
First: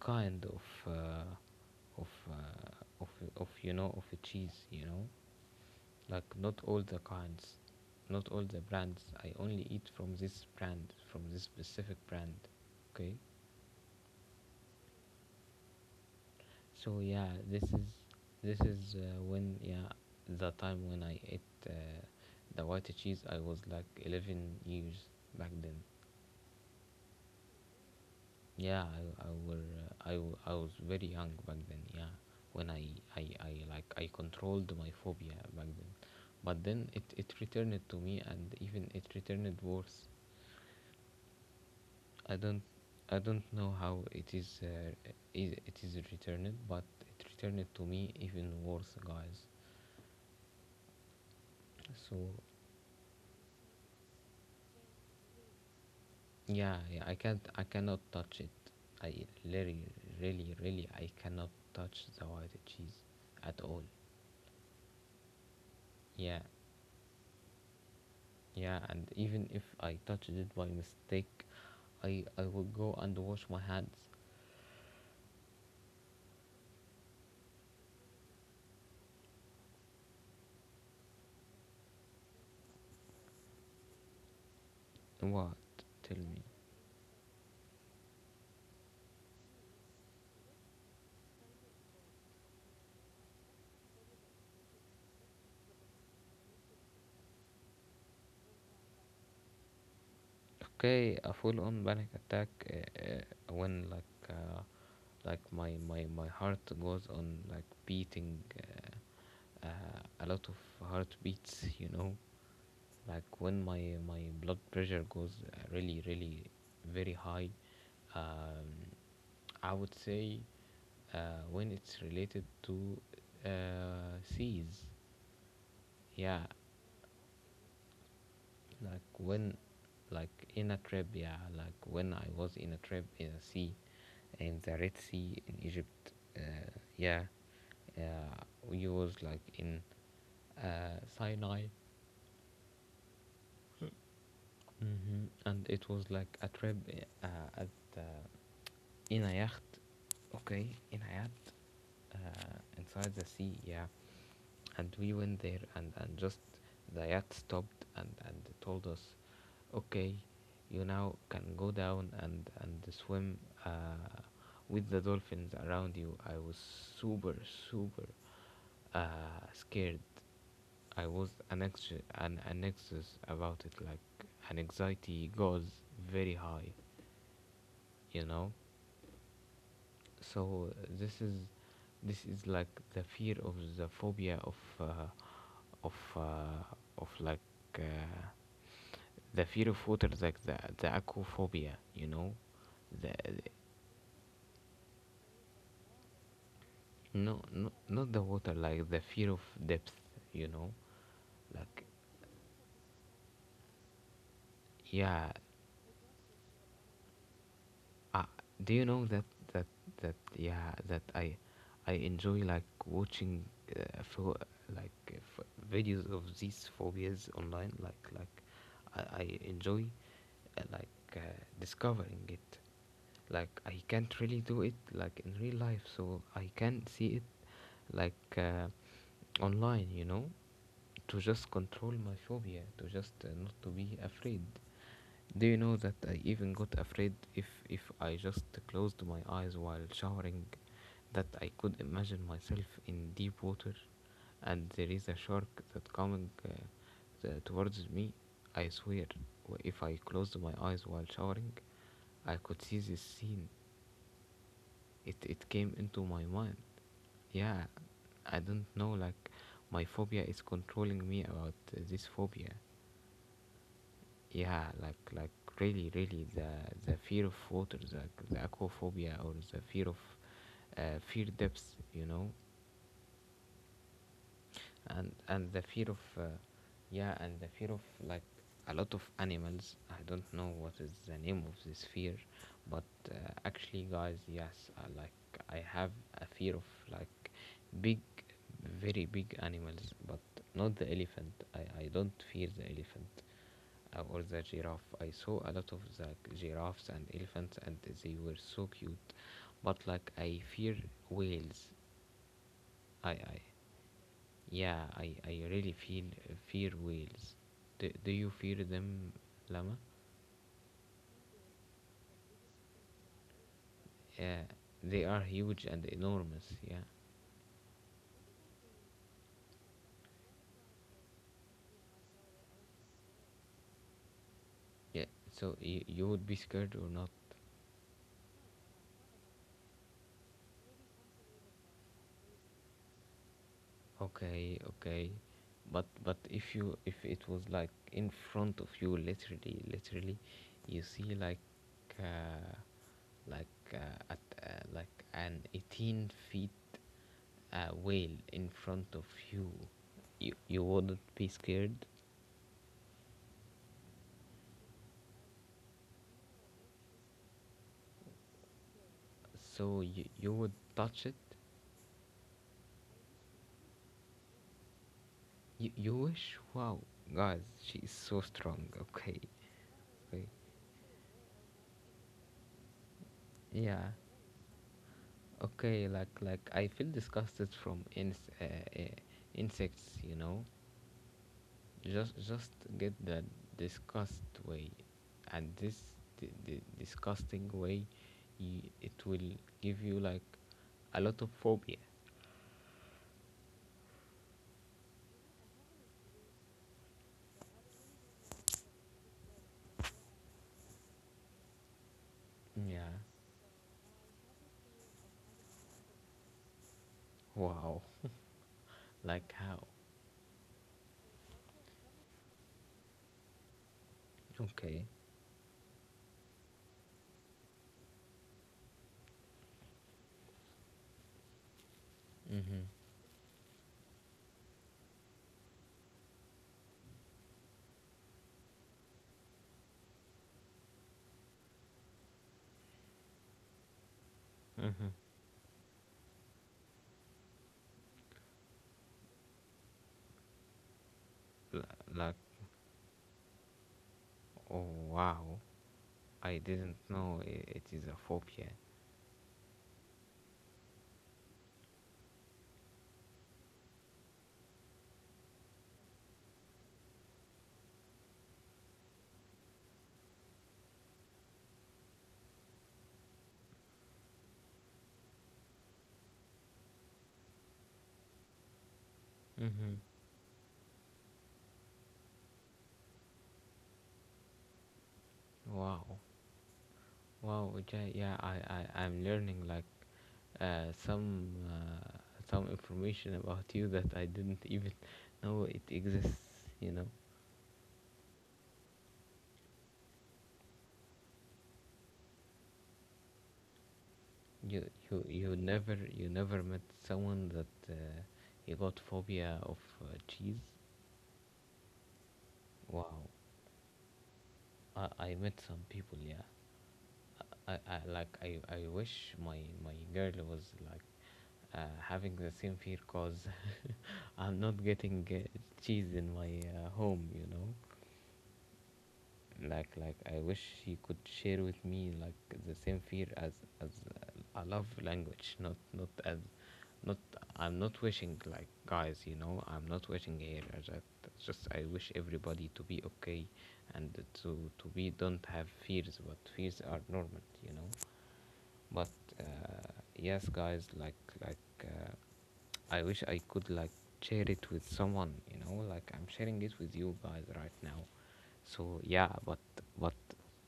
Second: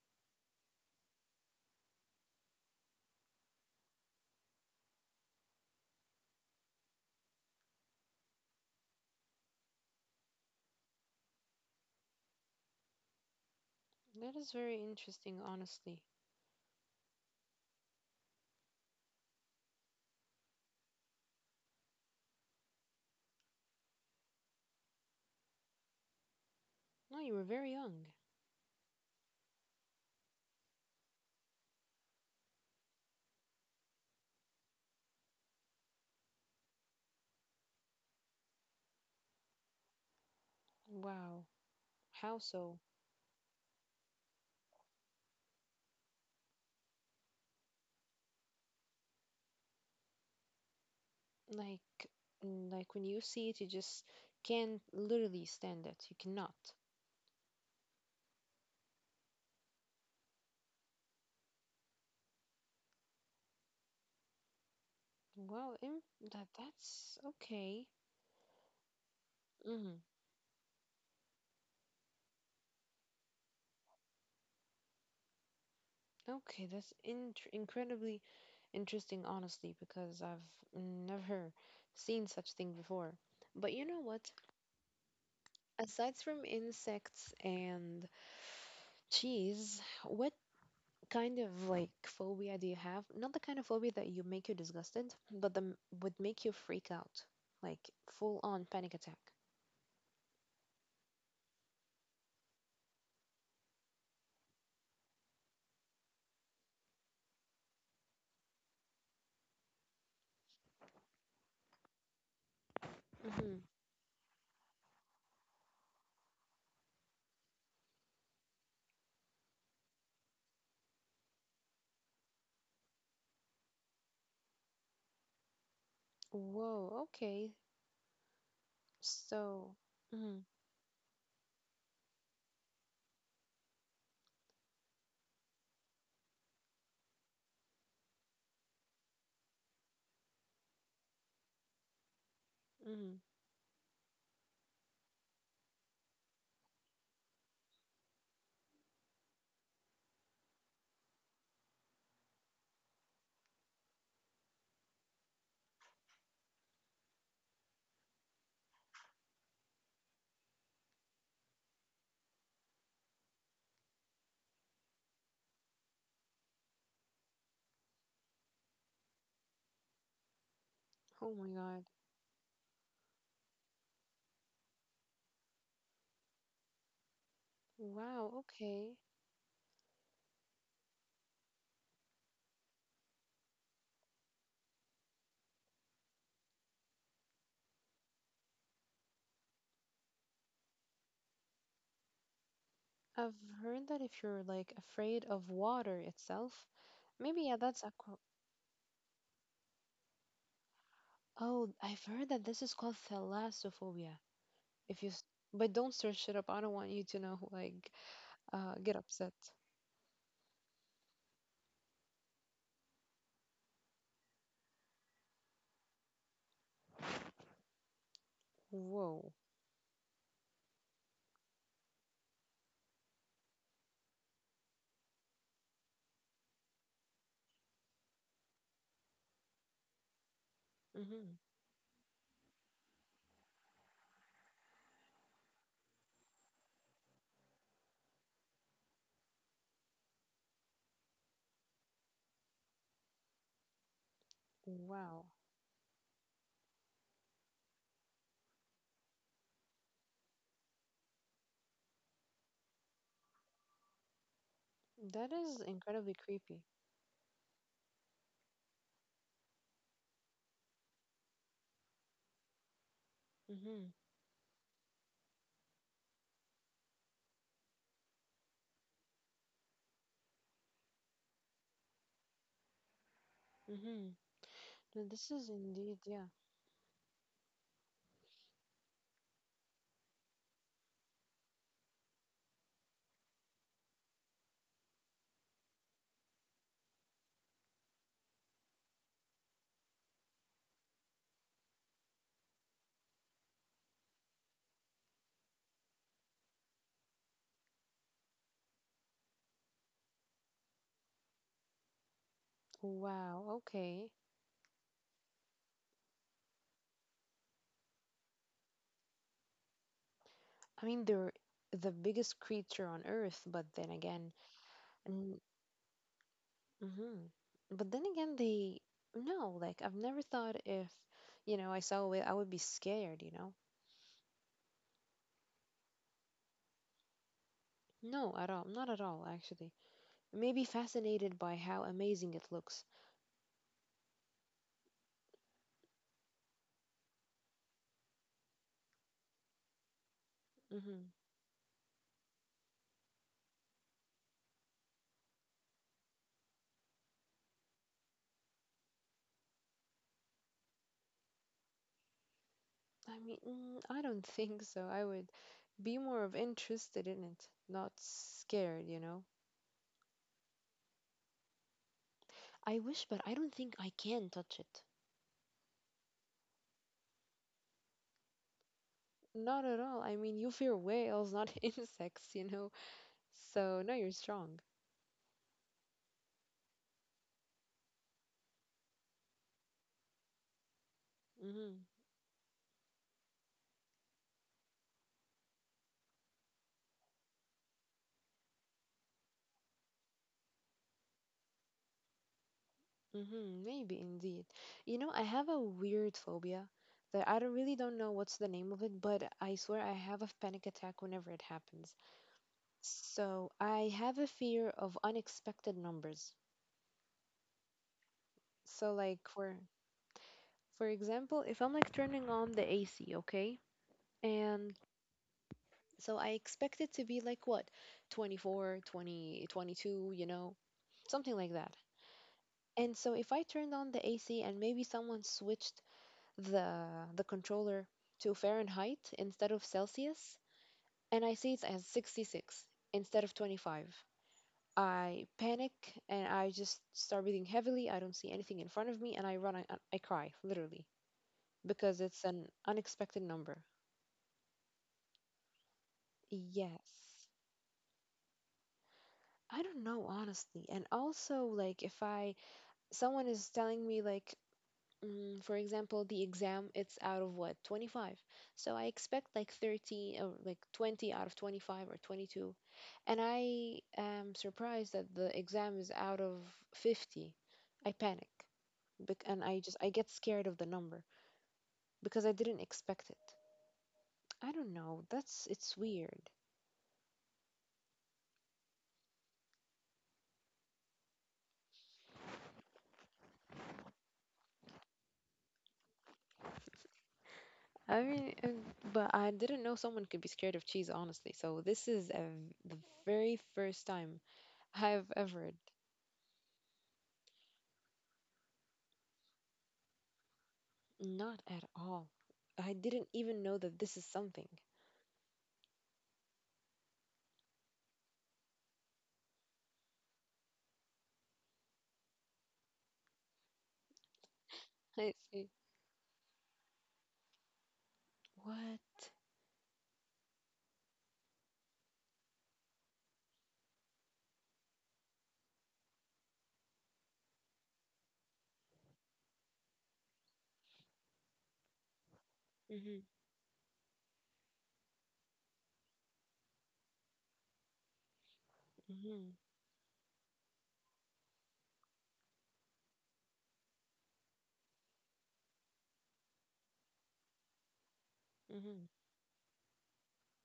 Speaker 1: kind of uh, of uh, of of you know, of a cheese, you know, like, not all the kinds, not all the brands. I only eat from this brand, from this specific brand. Okay.
Speaker 2: That is very interesting, honestly.
Speaker 1: So yeah, this is this is uh, when, yeah, the time when I ate, uh, the white cheese. I was like eleven years back then.
Speaker 2: No, you were very young.
Speaker 1: Yeah, I I were uh, I, w- I was very young back then. Yeah, when I, I I like, I controlled my phobia back then, but then it it returned to me, and even it returned worse.
Speaker 2: Wow.
Speaker 1: I
Speaker 2: How
Speaker 1: don't
Speaker 2: so?
Speaker 1: I don't know how it is, uh, i- it is returned, but it returned to me even worse, guys.
Speaker 2: Like,
Speaker 1: So.
Speaker 2: like when you see it, you just can't literally stand it. You cannot.
Speaker 1: Yeah, yeah, I can't, I cannot touch it. I really, really, really, I cannot touch the white cheese at all.
Speaker 2: Wow, im-
Speaker 1: Yeah,
Speaker 2: that that's okay.
Speaker 1: yeah, and even if I
Speaker 2: Hmm.
Speaker 1: touched it by mistake, I, I will go and wash my hands.
Speaker 2: Okay, that's in incredibly interesting, honestly, because I've never seen such thing before. But you know what?
Speaker 1: What? Tell
Speaker 2: Aside
Speaker 1: me.
Speaker 2: from insects and cheese, what kind of like phobia do you have? Not the kind of phobia that you make you disgusted, but the m- would make you freak out, like full on panic attack.
Speaker 1: Okay, a full-on panic attack, uh, uh, when, like, uh, like my, my, my heart goes on, like, beating, uh, uh, a lot of heartbeats, you know. Like, when
Speaker 2: Hmm.
Speaker 1: my my blood pressure goes, uh, really really very high. um, I would say, uh, when it's related to, uh, seas, yeah.
Speaker 2: Whoa, okay.
Speaker 1: like when
Speaker 2: So,
Speaker 1: like,
Speaker 2: hmm,
Speaker 1: in a trip, yeah, like when I was in a trip in a sea, in the Red Sea in Egypt, uh, yeah, uh, we was like in, uh, Sinai.
Speaker 2: hmm.
Speaker 1: Hmm, and it was like a trip, uh, at, uh, in a yacht, okay, in a yacht, uh, inside the sea, yeah. And we went there, and and just the yacht stopped and and told us, okay, you now can go down and and swim, uh, with the dolphins around you. I was super, super, uh, scared. I was
Speaker 2: Oh my
Speaker 1: an
Speaker 2: God.
Speaker 1: ex an, an anxious about it, like, an anxiety goes very high, you
Speaker 2: Wow,
Speaker 1: know.
Speaker 2: okay.
Speaker 1: So this is, this is like the fear of the phobia of, uh, of uh, of like uh, the fear of water, like the the aquaphobia, you know, the,
Speaker 2: I've
Speaker 1: the-
Speaker 2: heard that if you're like afraid of water itself,
Speaker 1: no,
Speaker 2: maybe yeah,
Speaker 1: no,
Speaker 2: that's
Speaker 1: not
Speaker 2: aqua.
Speaker 1: the water, like the fear of depth, you know,
Speaker 2: Oh,
Speaker 1: like,
Speaker 2: I've heard that this is called thalassophobia. If you, s-
Speaker 1: yeah.
Speaker 2: But don't search it up. I don't want you to know, like,
Speaker 1: Uh, do
Speaker 2: uh,
Speaker 1: you
Speaker 2: get
Speaker 1: know that,
Speaker 2: upset.
Speaker 1: that that yeah, that I I enjoy, like, watching, uh, for like uh, f- videos of these phobias online. Like like I,
Speaker 2: Whoa.
Speaker 1: I enjoy, uh, like, uh, discovering it. Like, I can't really do it like in real life, so I can see it, like, uh, online. You know, to
Speaker 2: Mm-hmm.
Speaker 1: just control my phobia, to just, uh, not to be afraid. Do you know that I even got afraid if if I just closed my eyes while showering, that I could imagine myself in deep water, and there is a
Speaker 2: Wow,
Speaker 1: shark that coming, uh, t- towards me. I swear, w- if I closed my eyes while showering, I could see this scene. it
Speaker 2: that
Speaker 1: it
Speaker 2: is
Speaker 1: came into
Speaker 2: incredibly
Speaker 1: my mind.
Speaker 2: creepy.
Speaker 1: Yeah, I don't know, like, my phobia is controlling me about, uh, this phobia.
Speaker 2: Mm-hmm.
Speaker 1: Yeah, like like really, really, the the fear of water, the, the aquaphobia, or the fear of, uh, fear depths, you know.
Speaker 2: Mm-hmm. No,
Speaker 1: and
Speaker 2: this is
Speaker 1: and the fear
Speaker 2: indeed,
Speaker 1: of, uh,
Speaker 2: yeah.
Speaker 1: yeah, and the fear of, like, a lot of animals. I don't know what is the name of this fear, but, uh, actually, guys, yes, uh, like, I have a fear of, like, big, very big animals. But not the elephant, i i don't fear the elephant, uh, or the giraffe. I saw a lot of the giraffes and elephants, and they were so cute. But like I fear whales. I, I
Speaker 2: Wow, okay.
Speaker 1: yeah, I, I really feel fear whales. Do, do you fear them, Lama?
Speaker 2: I mean, they're the biggest creature on Earth, but then again,
Speaker 1: Yeah, they are
Speaker 2: mm,
Speaker 1: huge and enormous. Yeah,
Speaker 2: mhm. But then again, they no, like I've never thought if, you know, I saw it, I would be scared, you know?
Speaker 1: yeah. So you, you would be scared or not?
Speaker 2: No, at all, not at all, actually. Maybe fascinated by how amazing it looks.
Speaker 1: Okay, okay. But but if you, if it was like in front of you, literally, literally, you see like. Uh, like, uh, at, uh, like an eighteen feet, uh, whale in front of you, you you wouldn't be scared.
Speaker 2: I mean, mm, I don't think so. I would be more of interested in it, not scared, you know?
Speaker 1: So you you would touch it.
Speaker 2: I wish, but I don't think I can touch it.
Speaker 1: You, you wish. Wow, guys, she is so strong. Okay,
Speaker 2: Not at all. I
Speaker 1: okay,
Speaker 2: mean, you fear whales, not insects, you know? So,
Speaker 1: yeah,
Speaker 2: no, you're strong.
Speaker 1: okay. Like like I feel disgusted from ins- uh, uh, insects. You know,
Speaker 2: Mm-hmm.
Speaker 1: just just get that disgust way, and this the, the disgusting way, y it will give you like a lot of phobia.
Speaker 2: Mm-hmm. Maybe indeed. You know, I have a weird phobia that I don't really don't know what's the name of it, but I swear I have a panic attack whenever it happens.
Speaker 1: Yeah.
Speaker 2: So, I have a fear of unexpected numbers.
Speaker 1: Wow.
Speaker 2: So, like,
Speaker 1: Like
Speaker 2: for
Speaker 1: how?
Speaker 2: For example, if I'm like turning on the A C, okay? And
Speaker 1: Okay.
Speaker 2: so I expect it to be like what? twenty-four, twenty, twenty-two, you know, something like that.
Speaker 1: Mm-hmm.
Speaker 2: And so if I turned on the A C and maybe someone switched the the controller to Fahrenheit instead of Celsius, and I see it as sixty-six instead of twenty-five. I panic and I just start breathing heavily. I don't see anything in front of me and I run, I, I cry, literally,
Speaker 1: L-
Speaker 2: because
Speaker 1: like
Speaker 2: it's an unexpected number.
Speaker 1: oh wow, I didn't know
Speaker 2: Yes.
Speaker 1: i- it is a phobia.
Speaker 2: I don't know, honestly. And also, like, if I, someone is telling me, like, mm, for example, the exam, it's out of what, twenty-five. So I expect like thirteen or like twenty out of twenty-five or twenty-two. And I am surprised that the exam is out of fifty. I panic. Bec- and I
Speaker 1: Mm-hmm.
Speaker 2: just, I get scared of the number because I didn't expect it. I don't know. That's, it's
Speaker 1: Wow.
Speaker 2: weird.
Speaker 1: Wow, yeah, yeah, i i I'm learning, like, uh some uh, some information about you that I didn't even know it exists, you know
Speaker 2: I mean, uh, but I didn't know someone could be scared of cheese, honestly. So this is uh, the very first time
Speaker 1: You you
Speaker 2: I've
Speaker 1: you
Speaker 2: ever.
Speaker 1: never, you never met someone that uh, you got phobia of uh, cheese.
Speaker 2: Not at all. I didn't
Speaker 1: Wow,
Speaker 2: even know that this is something.
Speaker 1: I, I met some people. Yeah, I, I like I, I wish my my girl was like uh, having the same fear, cause I'm not getting
Speaker 2: I
Speaker 1: uh,
Speaker 2: see.
Speaker 1: cheese in my uh, home. You know.
Speaker 2: What?
Speaker 1: like like I wish he could share with me, like, the same fear as as I love language, not not as not I'm not wishing, like, guys, you know, I'm not wishing here uh, that just I wish everybody to be
Speaker 2: Mhm,
Speaker 1: okay and to to be don't have fears, but fears are normal, you know. But
Speaker 2: mhm,
Speaker 1: uh, yes, guys, like, like uh, I wish I could, like, share it with someone. You know, like, I'm sharing it with you guys right now. So
Speaker 2: mhm.
Speaker 1: yeah. But but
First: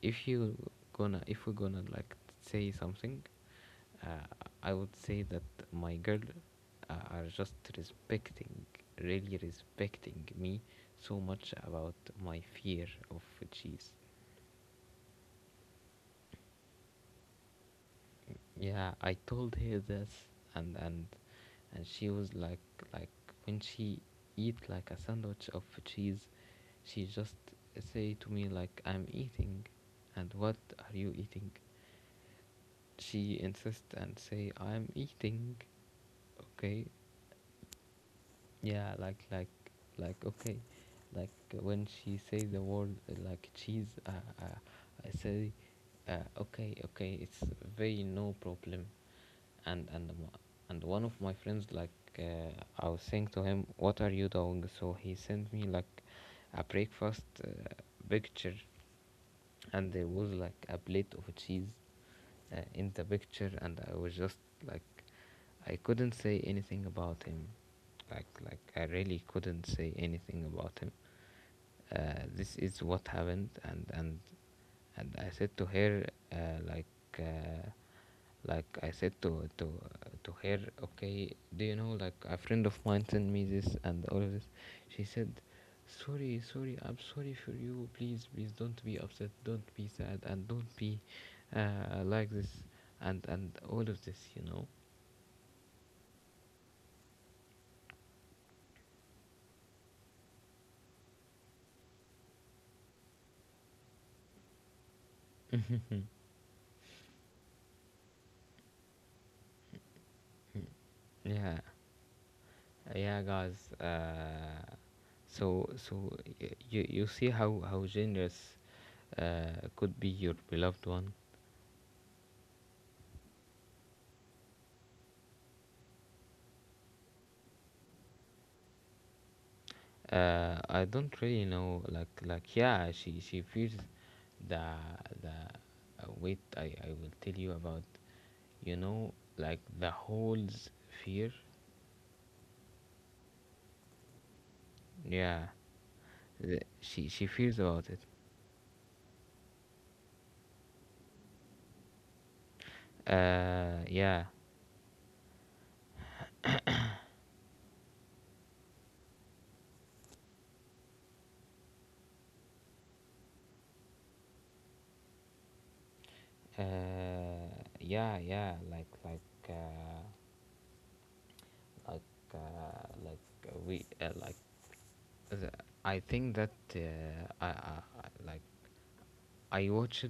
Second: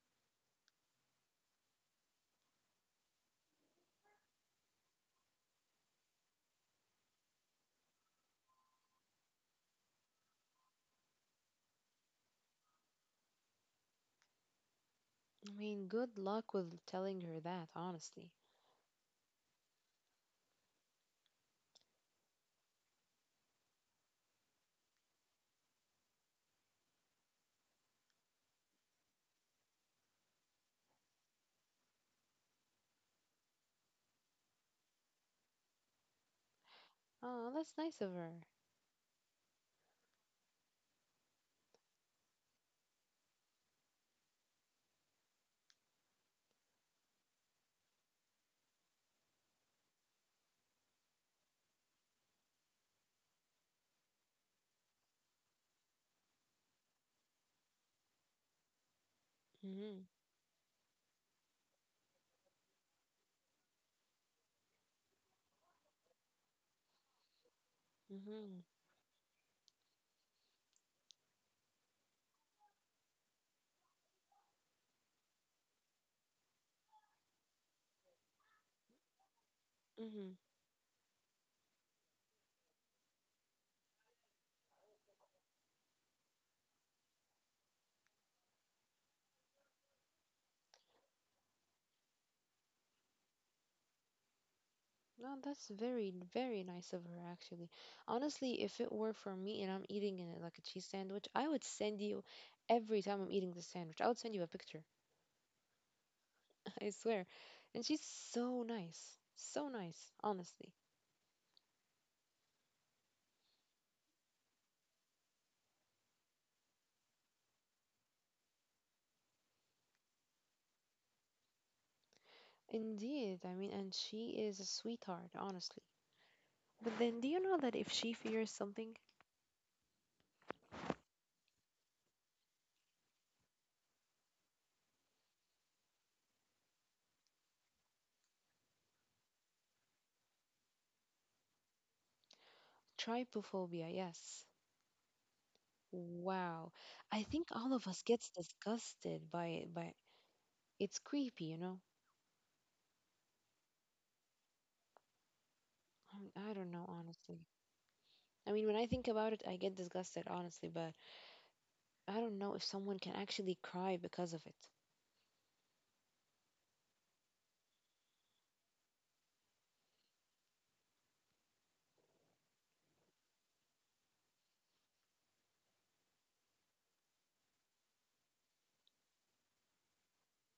Speaker 1: if you gonna if we're gonna, like, say something, uh, I would say that my girl uh, are just respecting, really respecting me so much about my fear of cheese.
Speaker 2: I mean, good luck with telling her that, honestly.
Speaker 1: Yeah, I told her this, and and and she was like like when she eat like a sandwich of cheese, she just say to me like, I'm eating. And what are you eating? She insist and say, I'm eating, okay.
Speaker 2: Oh, that's nice of her.
Speaker 1: Yeah, like like like okay, like, when she say the word uh, like cheese, uh, uh, I say, uh, okay, okay, it's very no problem. And and m- and one of my friends, like, uh, I was saying to him, "What are you doing?" So he sent me, like, a breakfast uh, picture, and
Speaker 2: Mhm,
Speaker 1: there was, like, a plate of cheese uh, in the picture, and I was just like, I couldn't say anything about him, like
Speaker 2: mhm,
Speaker 1: like I really couldn't say anything about him. Uh, this is what happened. And and and I said to her, uh, like uh, like I said to to to
Speaker 2: mhm.
Speaker 1: her, okay, do you know, like, a friend of mine sent me this and all of this. She said, sorry, sorry, I'm sorry for you, please, please don't be upset, don't be sad, and don't be uh, like this, and and all of this, you know.
Speaker 2: No, that's very, very nice of her, actually. Honestly, if it were for me and I'm eating in it like a cheese sandwich, I would send you every time I'm eating the sandwich. I would send you a picture, I swear. And she's so nice. So nice, honestly.
Speaker 1: Yeah, yeah, guys, uh, so so y- you you see how how generous uh, could be your beloved one.
Speaker 2: Indeed, I mean, and she is a sweetheart, honestly. But then, do you know that if she fears something,
Speaker 1: Uh, I don't really know. Like, like, yeah, she she fears the the. Uh, wait, I I will tell you about. You know, like, the holes fear.
Speaker 2: trypophobia, yes.
Speaker 1: Yeah,
Speaker 2: Wow.
Speaker 1: the,
Speaker 2: I
Speaker 1: she
Speaker 2: think
Speaker 1: she
Speaker 2: all of
Speaker 1: fears
Speaker 2: us
Speaker 1: about
Speaker 2: gets
Speaker 1: it.
Speaker 2: disgusted by it, but it's creepy, you know?
Speaker 1: Uh, yeah.
Speaker 2: I I don't know, honestly. I mean, when I think about it, I get disgusted, honestly, but I don't know if someone can actually cry because of it.
Speaker 1: Uh, yeah, yeah. Like, like, uh, like, uh, like uh, we uh, like. The, I think that uh, I, I I- like I watched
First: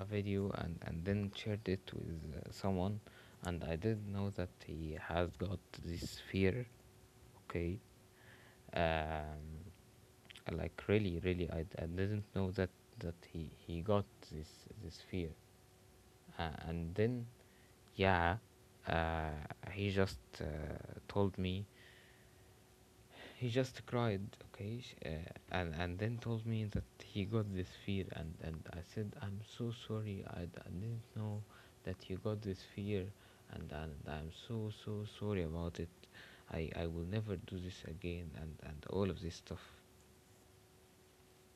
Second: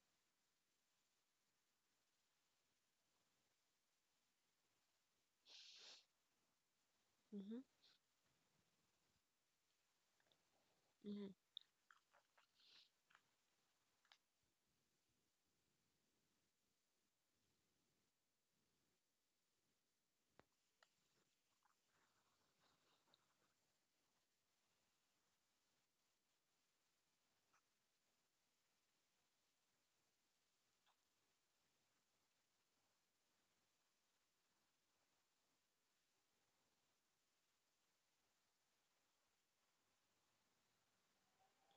Speaker 1: a video, and, and then shared it with uh, someone, and I didn't know that he has got this fear.
Speaker 2: Mm-hmm.
Speaker 1: Okay, um, like,
Speaker 2: Mm-hmm.
Speaker 1: really, really, I, I didn't know that that he he got this this fear, uh, and then, yeah, uh, he just uh, told me, he just cried, okay, sh- uh, and and then told me that he got this fear, and and I said, I'm so sorry, I, d- I didn't know that you got this fear, and and I'm so so sorry about it. I I will never do this again, and and all of this stuff.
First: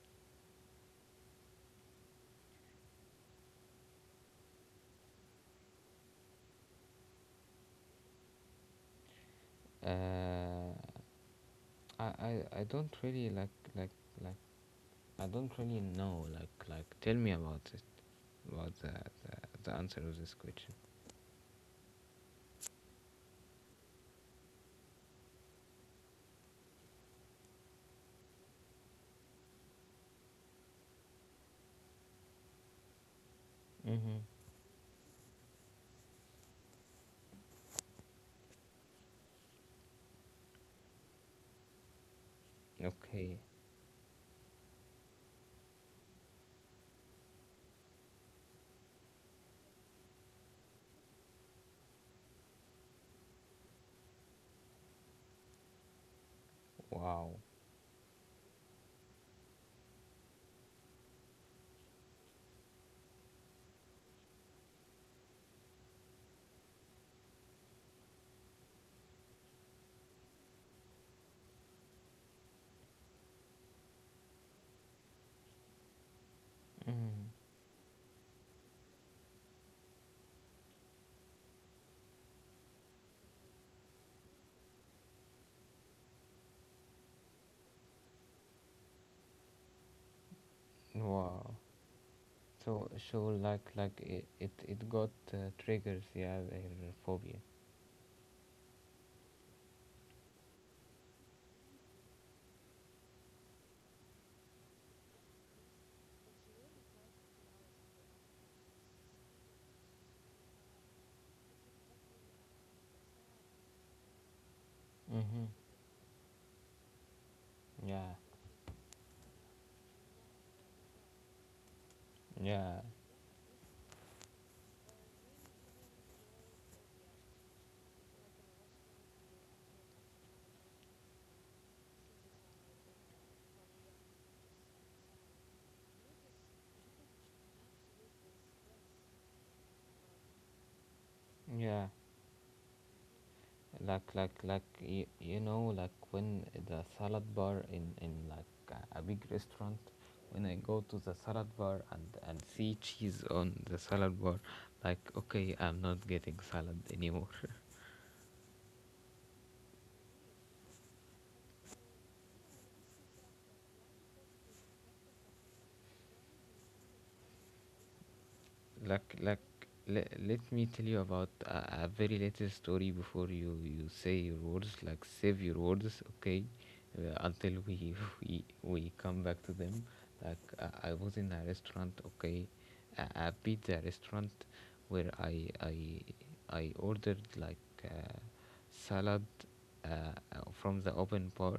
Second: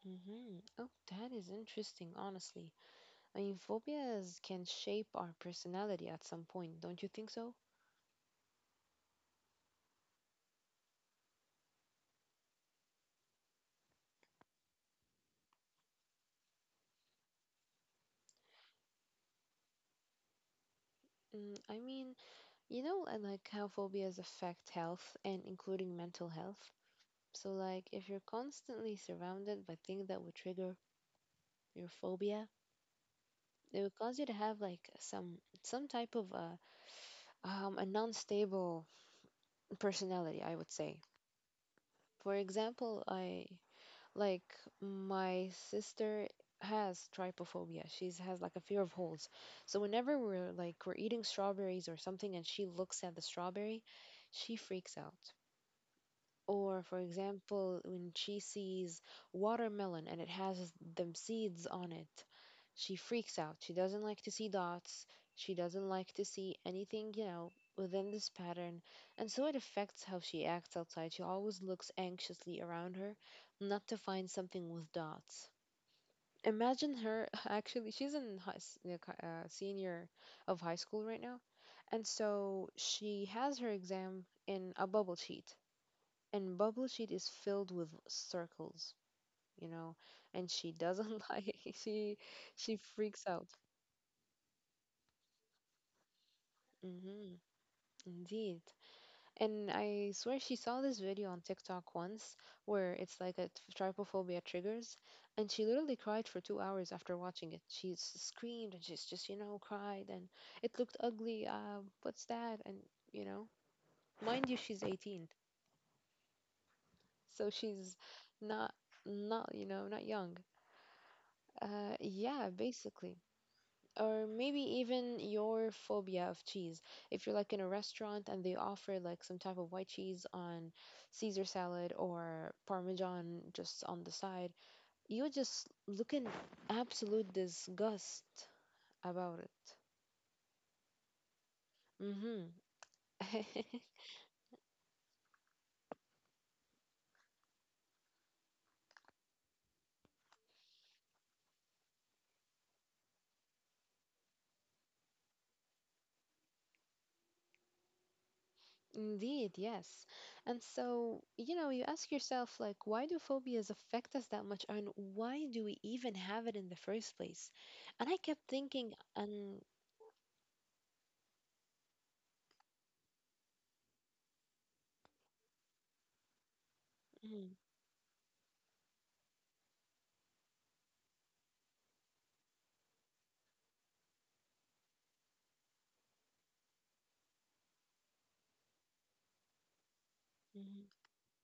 Speaker 2: Mm-hmm. Oh, that is interesting, honestly. I mean, phobias can shape our personality at some point, don't you think so?
Speaker 1: Uh, I I I don't really like like like I don't really know, like like tell me about it, about the the, the answer of this question.
Speaker 2: Mm, I mean, you know, I like how phobias affect health and including mental health. So, like, if you're constantly surrounded by things that would trigger your phobia, they would cause
Speaker 1: Mm-hmm.
Speaker 2: you to have like some some type of a um a non-stable personality, I would say. For example,
Speaker 1: Okay.
Speaker 2: I like my sister has trypophobia. She's has like a fear of holes. So whenever we're like we're eating strawberries or something and she looks at the strawberry, she freaks out. Or for
Speaker 1: Wow.
Speaker 2: example, when she sees watermelon and it has them seeds on it, she freaks out. She doesn't like to see dots. She doesn't like to see anything, you know, within this pattern. And so it affects how she acts outside. She always looks anxiously around her, not to find something with dots. Imagine her
Speaker 1: Mm.
Speaker 2: actually, she's in high, s- uh, co- uh, senior of high school right now. And so she has her exam in a bubble sheet. And bubble sheet is filled with circles, you know, and she doesn't like
Speaker 1: Wow.
Speaker 2: she
Speaker 1: So
Speaker 2: she freaks
Speaker 1: so,
Speaker 2: out.
Speaker 1: like, like it it, it got uh, triggers, yeah, their
Speaker 2: Mm-hmm,
Speaker 1: phobia.
Speaker 2: indeed. And I swear she saw this video on TikTok once where it's like a t- trypophobia triggers, and she literally cried for two hours after watching it. She s- screamed and she's just, you know, cried and it looked ugly. Uh, what's that? And, you know, mind you, she's eighteen,
Speaker 1: Mhm.
Speaker 2: so she's
Speaker 1: Yeah
Speaker 2: not, not, you know, not young. Uh, yeah,
Speaker 1: yeah
Speaker 2: basically. Or maybe even your phobia of cheese. If you're like in a restaurant and they offer like some type of white cheese on Caesar salad or Parmesan just on the side, you just look in absolute disgust about it.
Speaker 1: yeah.
Speaker 2: Mm-hmm.
Speaker 1: Like like like you, you know, like, when the salad bar in in like a a big restaurant, when I go to the salad bar and and see cheese on the salad bar, like, okay, I'm not getting salad anymore.
Speaker 2: Indeed, yes. And so, you know, you ask yourself, like, why do phobias affect us that much, and why do we even have it in the first place? And I kept
Speaker 1: like
Speaker 2: thinking,
Speaker 1: like
Speaker 2: and
Speaker 1: le, Let me tell you about a, a very little story before you you say your words, like, save your words, okay, uh,
Speaker 2: mm-hmm.
Speaker 1: until we we we come back to them. Like, uh, I was in a restaurant, okay, a, a pizza restaurant, where i i I ordered, like, uh, salad, uh, uh, from the open bar,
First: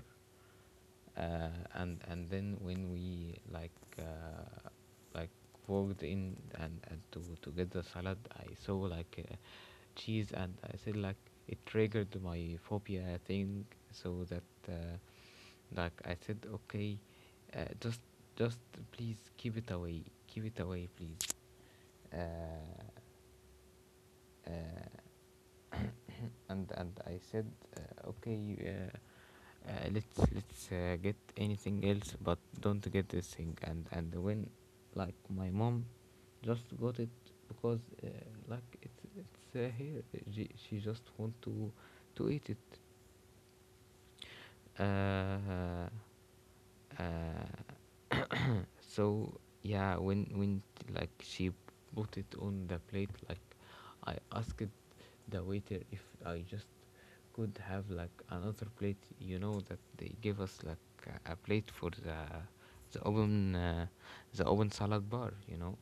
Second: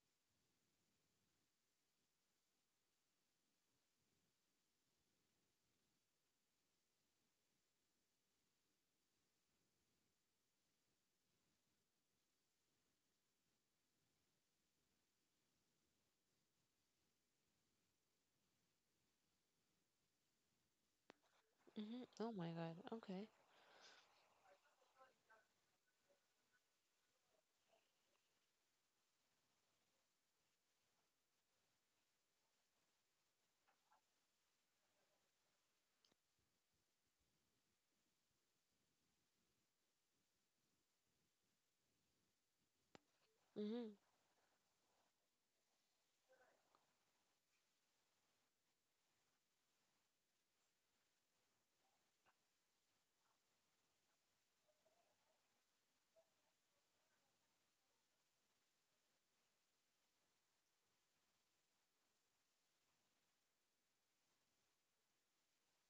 Speaker 1: uh, and and then when we, like, uh, like, walked in and, and to to get the salad, I saw, like, uh, cheese, and I said, like, it triggered my phobia thing, so that uh, like, I said, okay, uh, just just please keep it away, keep it away, please.
Speaker 2: Mhm.
Speaker 1: uh,
Speaker 2: Oh my God. Okay.
Speaker 1: uh, and and I said, uh, okay, uh, uh, let's let's uh, get anything else, but don't get this thing. And and when, like, my mom just got it, because uh, like, it's it's uh, here. She, she just want to to eat it,
Speaker 2: Mhm.
Speaker 1: uh, uh, so yeah, when when like, she put it on the plate, like, I asked the waiter if I just could have, like, another plate, you know, that they give us, like, a a plate for the the open uh, the open salad bar, you know,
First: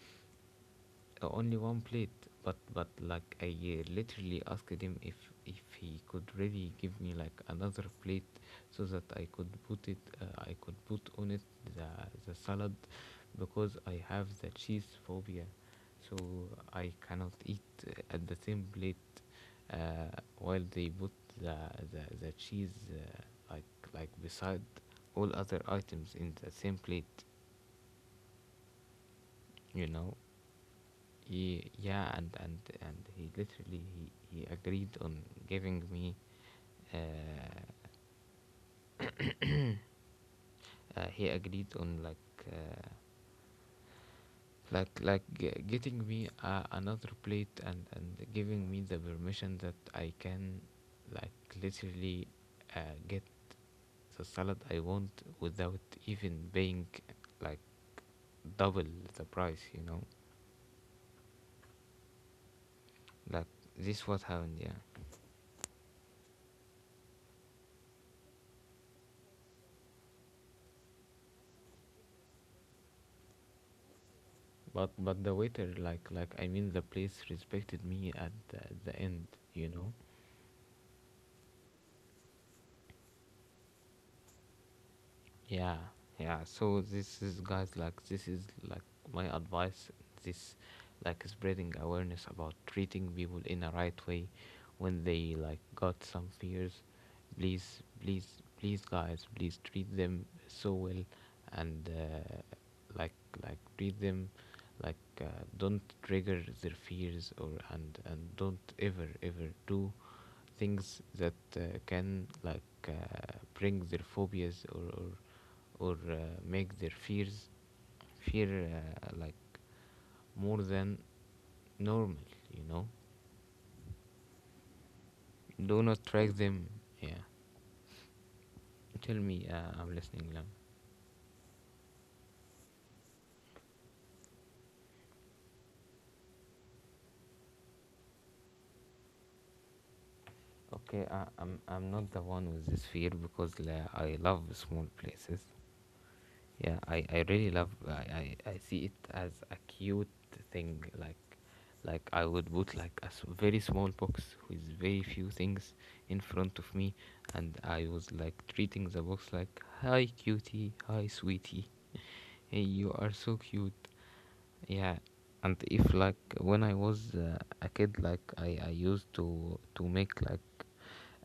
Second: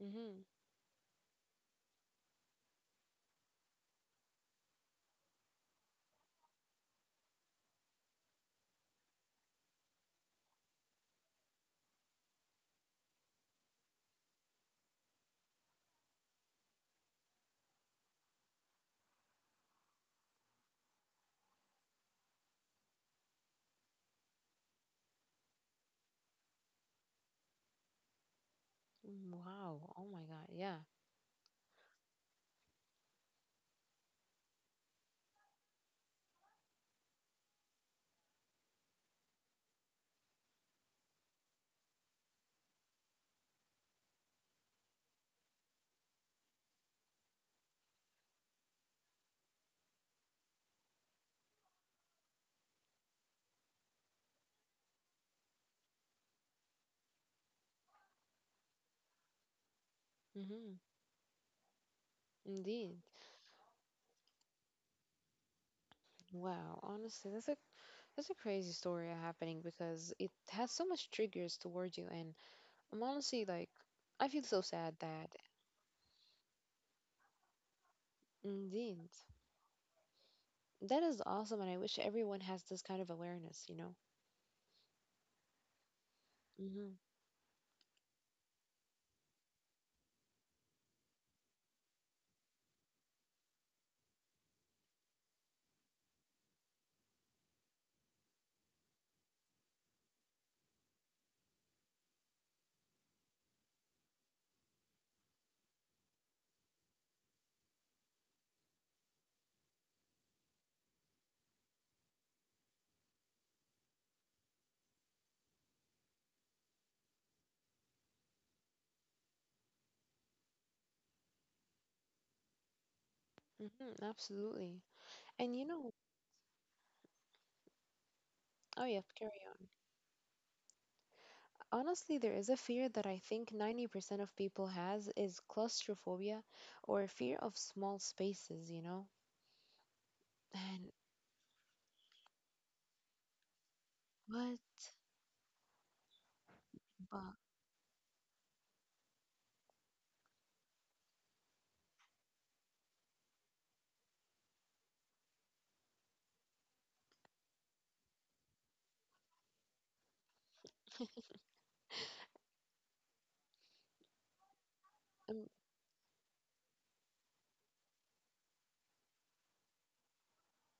Speaker 2: Mhm.
Speaker 1: only one plate. but but like, I uh, literally asked him if if he could really give me, like, another plate, so that I could put it, uh, I could put on it the, the salad, because I have the cheese phobia, so I cannot eat uh, at the same plate, uh, while they put the the, the cheese, uh, like like, beside all other items in the same plate,
Speaker 2: Mm,
Speaker 1: you
Speaker 2: Wow.
Speaker 1: know.
Speaker 2: Oh my God. Yeah.
Speaker 1: Ye- yeah, and and and he literally, he, he agreed on giving me, uh, uh, he agreed on, like, uh, like like g- getting me uh, another plate, and and giving me the permission that I can, like, literally uh, get the salad I want without even paying, like, double the price, you know.
Speaker 2: Mhm. Indeed.
Speaker 1: Like, this what happened, yeah.
Speaker 2: Wow. Honestly, that's a that's a crazy story happening because it has so much triggers towards you, and I'm honestly like, I feel so
Speaker 1: But
Speaker 2: sad
Speaker 1: but the
Speaker 2: that.
Speaker 1: waiter, like like I mean, the place respected me at the, at the end,
Speaker 2: Indeed.
Speaker 1: you know.
Speaker 2: That is awesome, and I wish everyone has this kind of awareness. You know.
Speaker 1: Yeah, yeah.
Speaker 2: Mhm.
Speaker 1: So this is, guys, like, this is, like, my advice. This, like, spreading awareness about treating people in a right way when they, like, got some fears. Please, please, please, guys, please treat them so well, and uh, like like treat them like, uh, don't trigger their fears, or and and don't ever ever do things that uh, can, like, uh, bring their phobias, or, or or uh, make their fears fear, uh, like, more than normal, you know.
Speaker 2: Mhm. Absolutely. And
Speaker 1: Do
Speaker 2: you
Speaker 1: not
Speaker 2: know.
Speaker 1: track them. Yeah.
Speaker 2: Oh
Speaker 1: Tell
Speaker 2: yeah.
Speaker 1: me, uh,
Speaker 2: Carry
Speaker 1: I'm
Speaker 2: on.
Speaker 1: listening, Lam.
Speaker 2: Honestly, there is a fear that I think ninety percent of people has is claustrophobia or fear of small spaces, you know?
Speaker 1: Okay,
Speaker 2: And
Speaker 1: I, i'm I'm not the one with this fear, because la, I love small
Speaker 2: what?
Speaker 1: places. Yeah, I, I really
Speaker 2: But
Speaker 1: love, I, I, I see it as a cute thing. like like I would put like a s- very small box with very few things in front of me, and I was like, treating the box like, hi cutie, hi sweetie. Hey, you are so cute. Yeah. And
Speaker 2: um,
Speaker 1: if, like, when I was uh, a kid, like, I, I used to to make, like,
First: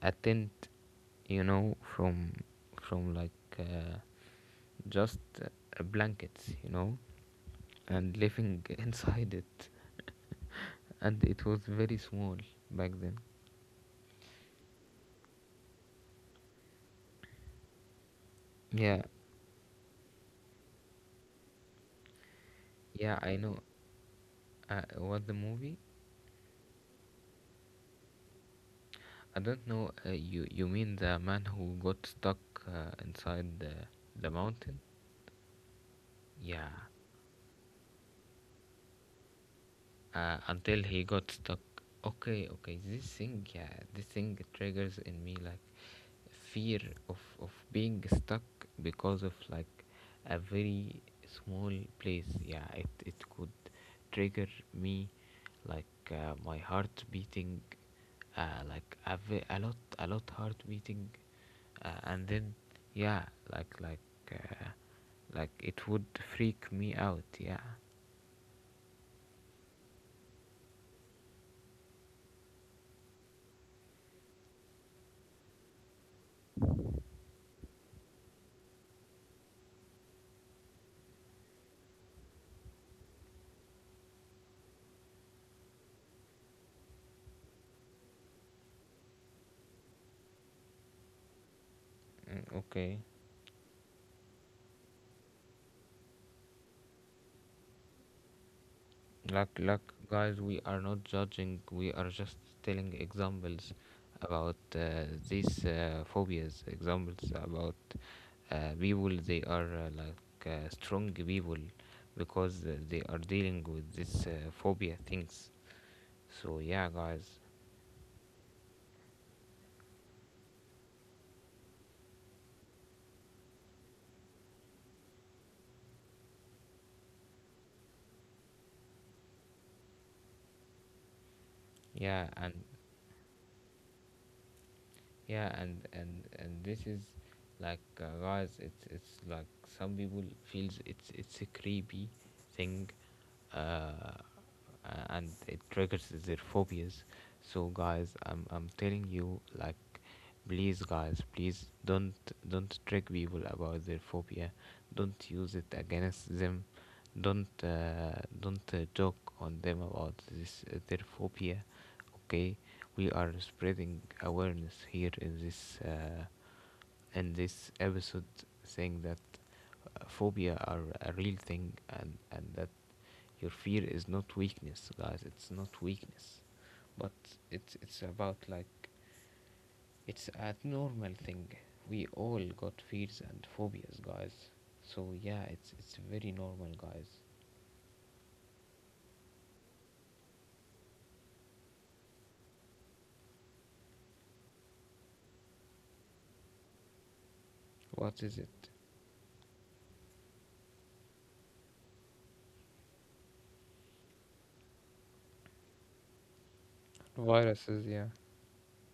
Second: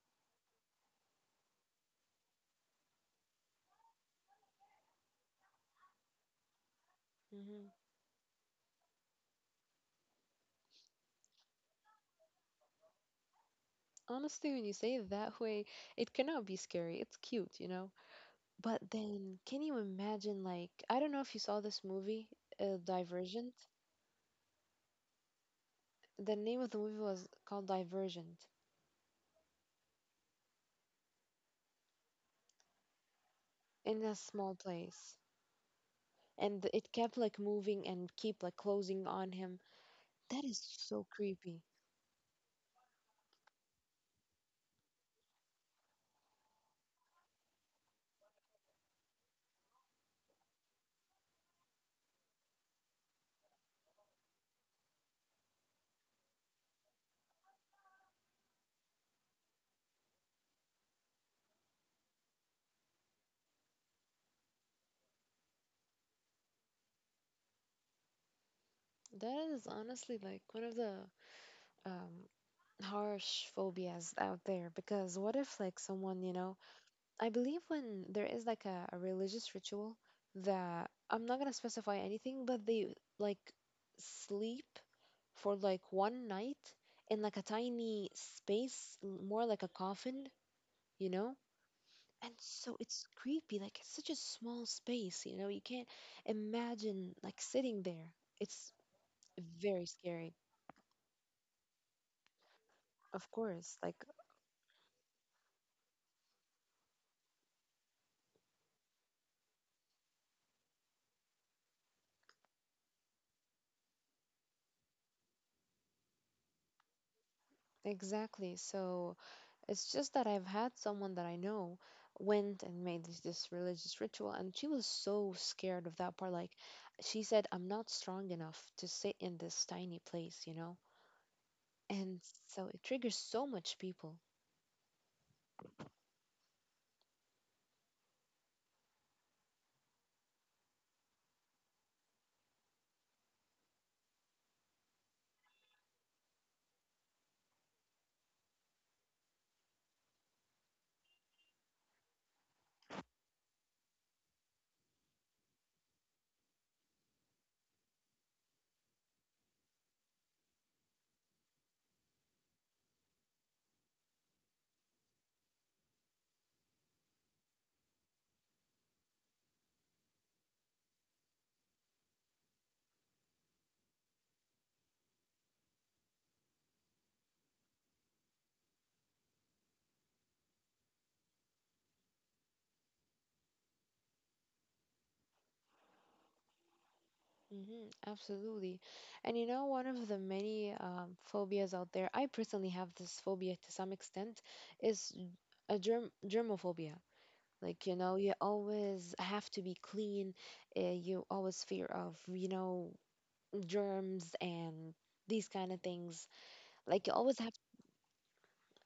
Speaker 1: a tent, you know, from from like uh, just uh, blankets, you know,
Speaker 2: mhm.
Speaker 1: and living inside it, and it was very small back then.
Speaker 2: honestly, when you say it that way, it cannot be scary. It's cute, you know? But
Speaker 1: Yeah.
Speaker 2: then, can you imagine, like, I don't know if you saw this movie, uh,
Speaker 1: Yeah, I know
Speaker 2: Divergent.
Speaker 1: uh, what the movie.
Speaker 2: The name of the movie was called Divergent
Speaker 1: I don't know, uh, you you mean the man who got stuck uh, inside the,
Speaker 2: in a
Speaker 1: the
Speaker 2: small
Speaker 1: mountain,
Speaker 2: place. And
Speaker 1: yeah,
Speaker 2: it kept like moving and keep like closing on him.
Speaker 1: uh,
Speaker 2: That is
Speaker 1: until he
Speaker 2: so
Speaker 1: got stuck.
Speaker 2: creepy.
Speaker 1: Okay, okay, this thing, yeah, this thing triggers in me, like, fear of, of being stuck, because of, like, a very small place. Yeah, it, it could trigger me, like, uh, my heart beating, uh, like a, ve- a lot, a lot heart beating, uh, and then, yeah, like like uh, like, it would freak me out, yeah.
Speaker 2: That is honestly like one of the um, harsh phobias out there because what if like someone, you know, I believe when there is like a, a religious ritual that I'm not gonna specify anything, but they like sleep for like one night in like a tiny space, l- more like a coffin, you know? And so
Speaker 1: Okay.
Speaker 2: it's creepy, like it's such a small space, you know, you can't imagine like sitting there. It's
Speaker 1: Like, like,
Speaker 2: very
Speaker 1: guys,
Speaker 2: scary.
Speaker 1: we are not judging. We are just telling
Speaker 2: Of
Speaker 1: examples
Speaker 2: course, like
Speaker 1: about uh, these uh, phobias. Examples about uh, people. They are, uh, like uh, strong people, because uh, they are dealing with this uh, phobia things. So yeah, guys.
Speaker 2: Exactly. So it's just that I've had someone that I know went and made this, this religious ritual, and she was so scared of that part. Like, she said, I'm not strong enough to sit in this tiny place, you know?
Speaker 1: Yeah,
Speaker 2: And
Speaker 1: and
Speaker 2: so it triggers so much people.
Speaker 1: yeah, and and and this is like, uh, guys, It's it's like some people feels it's it's a creepy thing, uh, uh, and it triggers their phobias. So guys, I'm I'm telling you, like, please, guys, please don't don't trick people about their phobia. Don't use it against them. Don't, uh, don't uh, joke on them about this uh, their phobia. Okay, we are spreading awareness here in this uh, in this episode, saying that uh, phobia are a real thing, and and that your fear is not weakness, guys. It's not weakness, but it's it's about, like, it's a normal thing. We all got fears and phobias, guys. So yeah, it's it's very normal, guys.
Speaker 2: Hmm, absolutely. And you know, one of the many um, phobias out there, I personally have this phobia to some extent, is a germ germophobia. Like, you
Speaker 1: What
Speaker 2: know,
Speaker 1: is
Speaker 2: you
Speaker 1: it?
Speaker 2: always have to be clean. Uh, you always fear of, you know, germs and these kind of things. Like, you always have,
Speaker 1: Viruses, yeah,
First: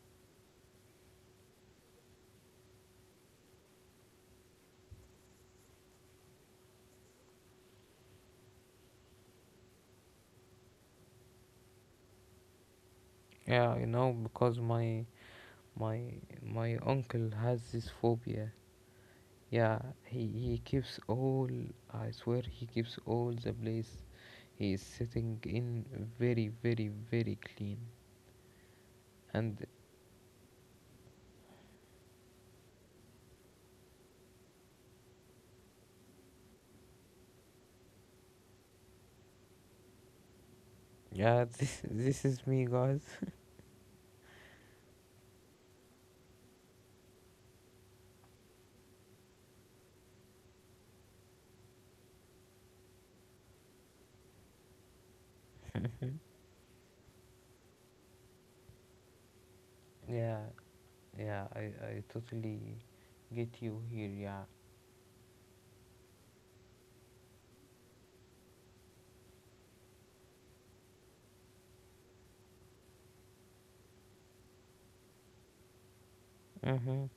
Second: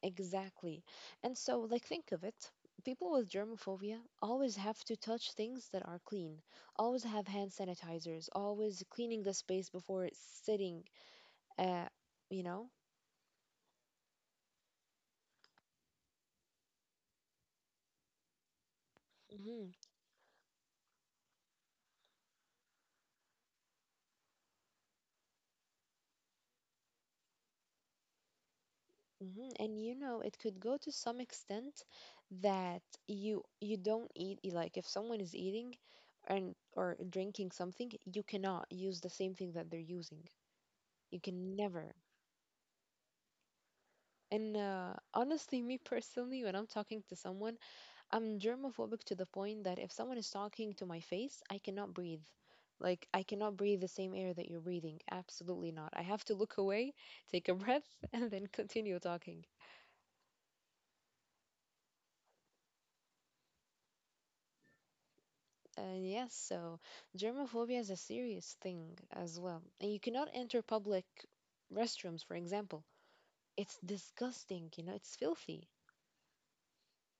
Speaker 2: exactly. And so, like, think of it. People with germophobia always have to touch things that are clean, always have hand sanitizers, always cleaning the space before it's sitting, uh, you know?
Speaker 1: yeah. You know, because my my my uncle has this phobia.
Speaker 2: Mhm.
Speaker 1: Yeah, he he keeps all. I swear, he keeps all the place. He is sitting in very, very, very clean,
Speaker 2: Mhm,
Speaker 1: and
Speaker 2: and you know, it could go to some extent that you you don't eat y- like if someone is eating and or drinking something, you cannot use the same thing that they're using. You
Speaker 1: yeah,
Speaker 2: can
Speaker 1: this
Speaker 2: never.
Speaker 1: this is me, guys.
Speaker 2: And uh, honestly, me personally, when I'm talking to someone, I'm germophobic to the point that if someone is talking to my face, I cannot breathe. Like I cannot breathe the same air that you're breathing. Absolutely not. I have to look away, take a breath, and then continue talking.
Speaker 1: Yeah, yeah, I I totally get you here. Yeah.
Speaker 2: And yes, so germophobia is a serious thing as well. And you cannot enter public restrooms, for example. It's disgusting, you know, it's filthy.
Speaker 1: Mhm.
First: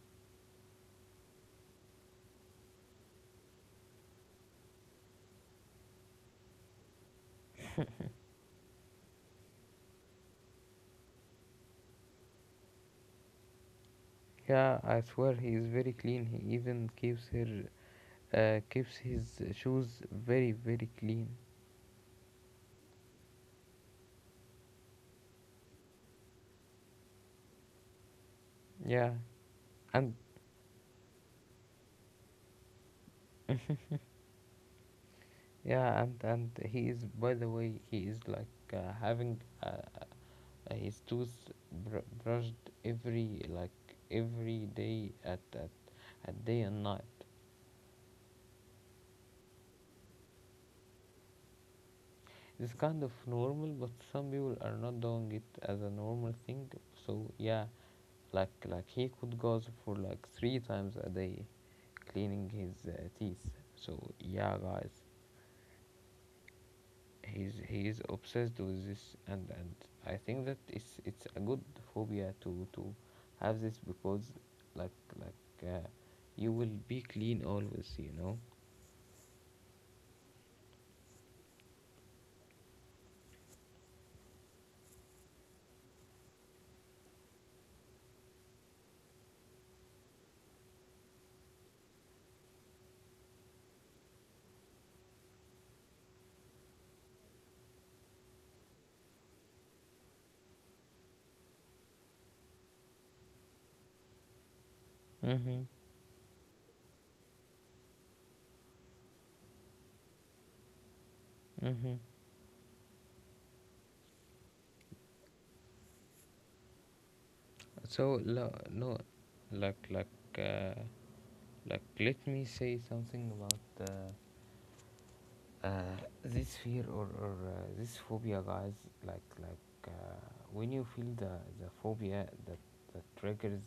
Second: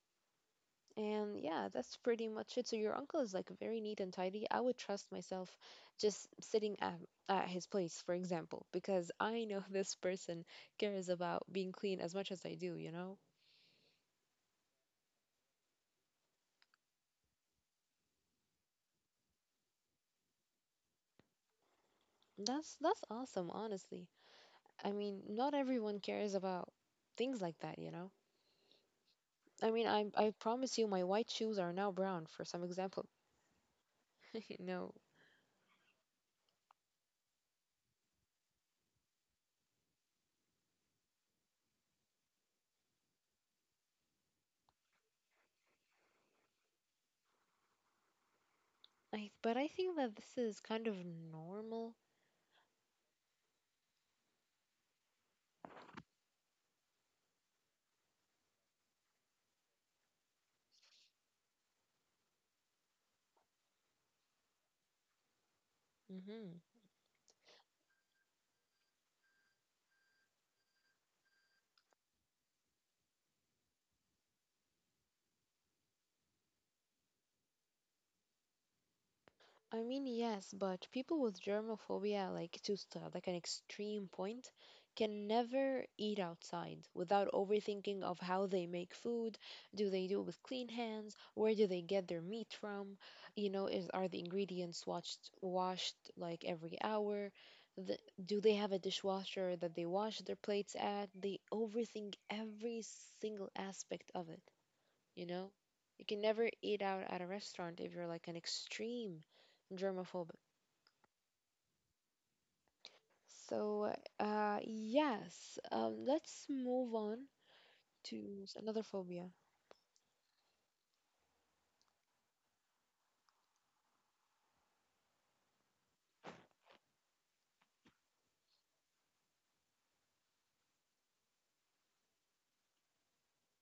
Speaker 2: And yeah, that's pretty much it. So your uncle is like very neat and tidy. I would trust myself just sitting at, at his place, for example, because I know this person cares about being clean as much as I do, you know?
Speaker 1: Yeah, I swear he is very clean. He even keeps her, uh, keeps his shoes very very clean.
Speaker 2: That's that's awesome, honestly. I mean, not everyone cares about things like that, you know?
Speaker 1: Yeah,
Speaker 2: I mean, I
Speaker 1: and
Speaker 2: I promise you, my white shoes are now brown, for some example. No,
Speaker 1: yeah, and and he is. By the way, he is like uh, having uh, his tooth br- brushed every like every day at at at day and night.
Speaker 2: I but I think that this is kind of normal.
Speaker 1: It's kind of normal, but some people are not doing it as a normal thing. So yeah, like like he could go for like three times a day, cleaning his uh, teeth. So yeah, guys,
Speaker 2: Hmm.
Speaker 1: he's he is obsessed with this, and and I think that it's it's a good phobia to to have this because like like uh, you will be clean always, you know.
Speaker 2: I mean, yes, but people with germophobia, like to s- uh, like an extreme point, can never eat outside without overthinking of how they make food. Do they do it with clean hands? Where do they get their meat from? You know, is are the ingredients washed washed like every hour? The, do they have a dishwasher that they wash their plates at? They overthink every single aspect of it you know?
Speaker 1: Mm-hmm.
Speaker 2: You can never eat out at a restaurant if you're like an extreme germaphobe.
Speaker 1: Mm-hmm.
Speaker 2: So, uh, yes, um, let's move on
Speaker 1: So
Speaker 2: to s-
Speaker 1: lo-
Speaker 2: another
Speaker 1: no,
Speaker 2: phobia.
Speaker 1: like like uh, like let me say something about uh, uh, this fear or, or uh, this phobia, guys. Like like uh, when you feel the the phobia that that triggers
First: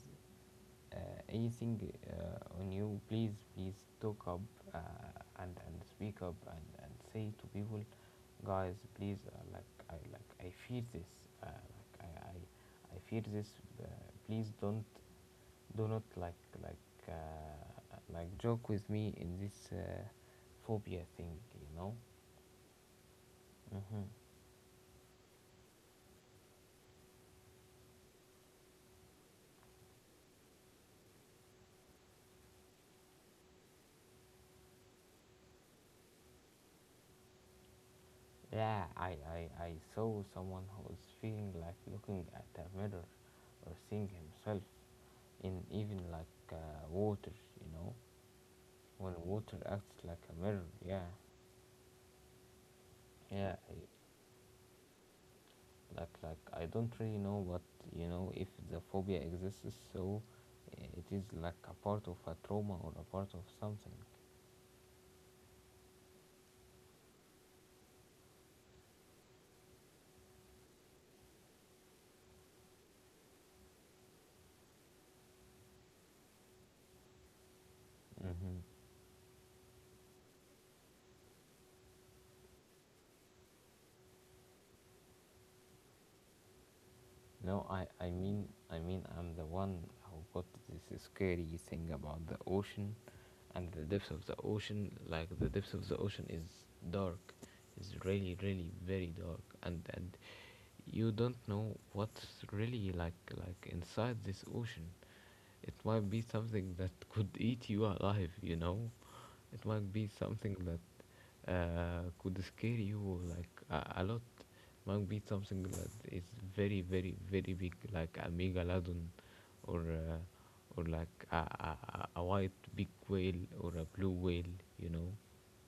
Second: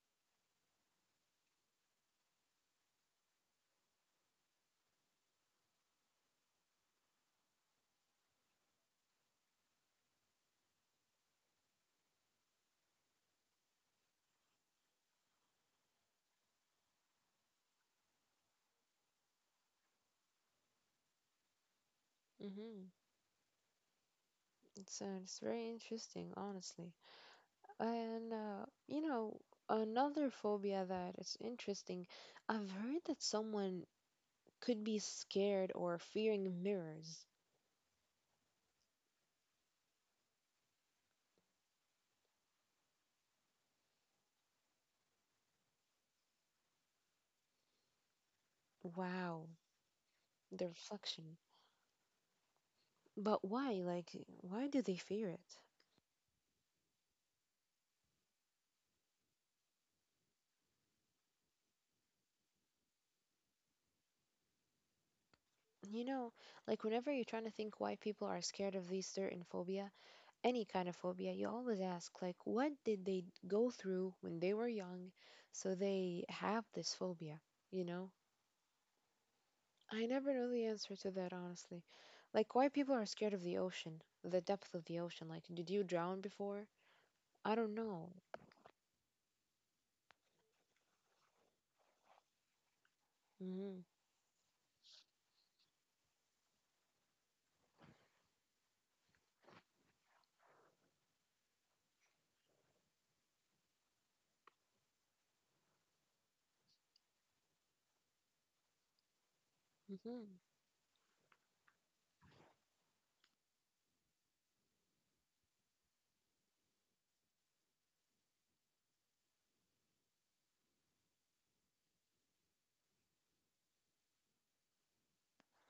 Speaker 1: uh, anything uh, on you, please please talk up, uh, and and speak up, and and say to people, guys, please, uh, like I like I fear this. Uh, like I I I fear this. Uh, please don't, do not like like uh, like joke with me in this, uh, phobia thing, you know.
Speaker 2: Hmm.
Speaker 1: hmm
Speaker 2: It's, uh, it's very interesting, honestly. And, uh, you know, another phobia that is interesting, I've heard that someone could be scared or fearing mirrors.
Speaker 1: yeah, I, I i saw someone who was feeling like looking at a mirror or seeing himself in, even like uh, water, you know, when
Speaker 2: Wow,
Speaker 1: water acts like a
Speaker 2: the
Speaker 1: mirror. Yeah.
Speaker 2: reflection. But
Speaker 1: yeah I,
Speaker 2: why? Like, why do they fear it?
Speaker 1: like like I don't really know what, you know, if the phobia exists, so uh, it is like a part of a trauma or a part of something.
Speaker 2: You know, like whenever you're trying to think why people are scared of these certain phobia, any kind of phobia, you always ask, like, what did they go through when they were young so they have this phobia, you know?
Speaker 1: Hmm.
Speaker 2: I never know the answer to that, honestly. Like, why people are scared of the ocean, the depth of the ocean. Like, did you drown before? I
Speaker 1: No,
Speaker 2: don't
Speaker 1: I,
Speaker 2: know.
Speaker 1: I mean, I mean, I'm the one who got this scary thing about the ocean and
Speaker 2: Hmm.
Speaker 1: the depths of the ocean. Like the depths of the ocean is dark, is really, really very dark, and and you don't know what's really like like inside this ocean. It might be something that could eat you alive, you know. It might be
Speaker 2: Hmm.
Speaker 1: something that uh, could scare you like a, a lot. Might be something that is very, very, very big, like a megalodon, or uh, or like a, a a a white big whale or a blue whale. You know,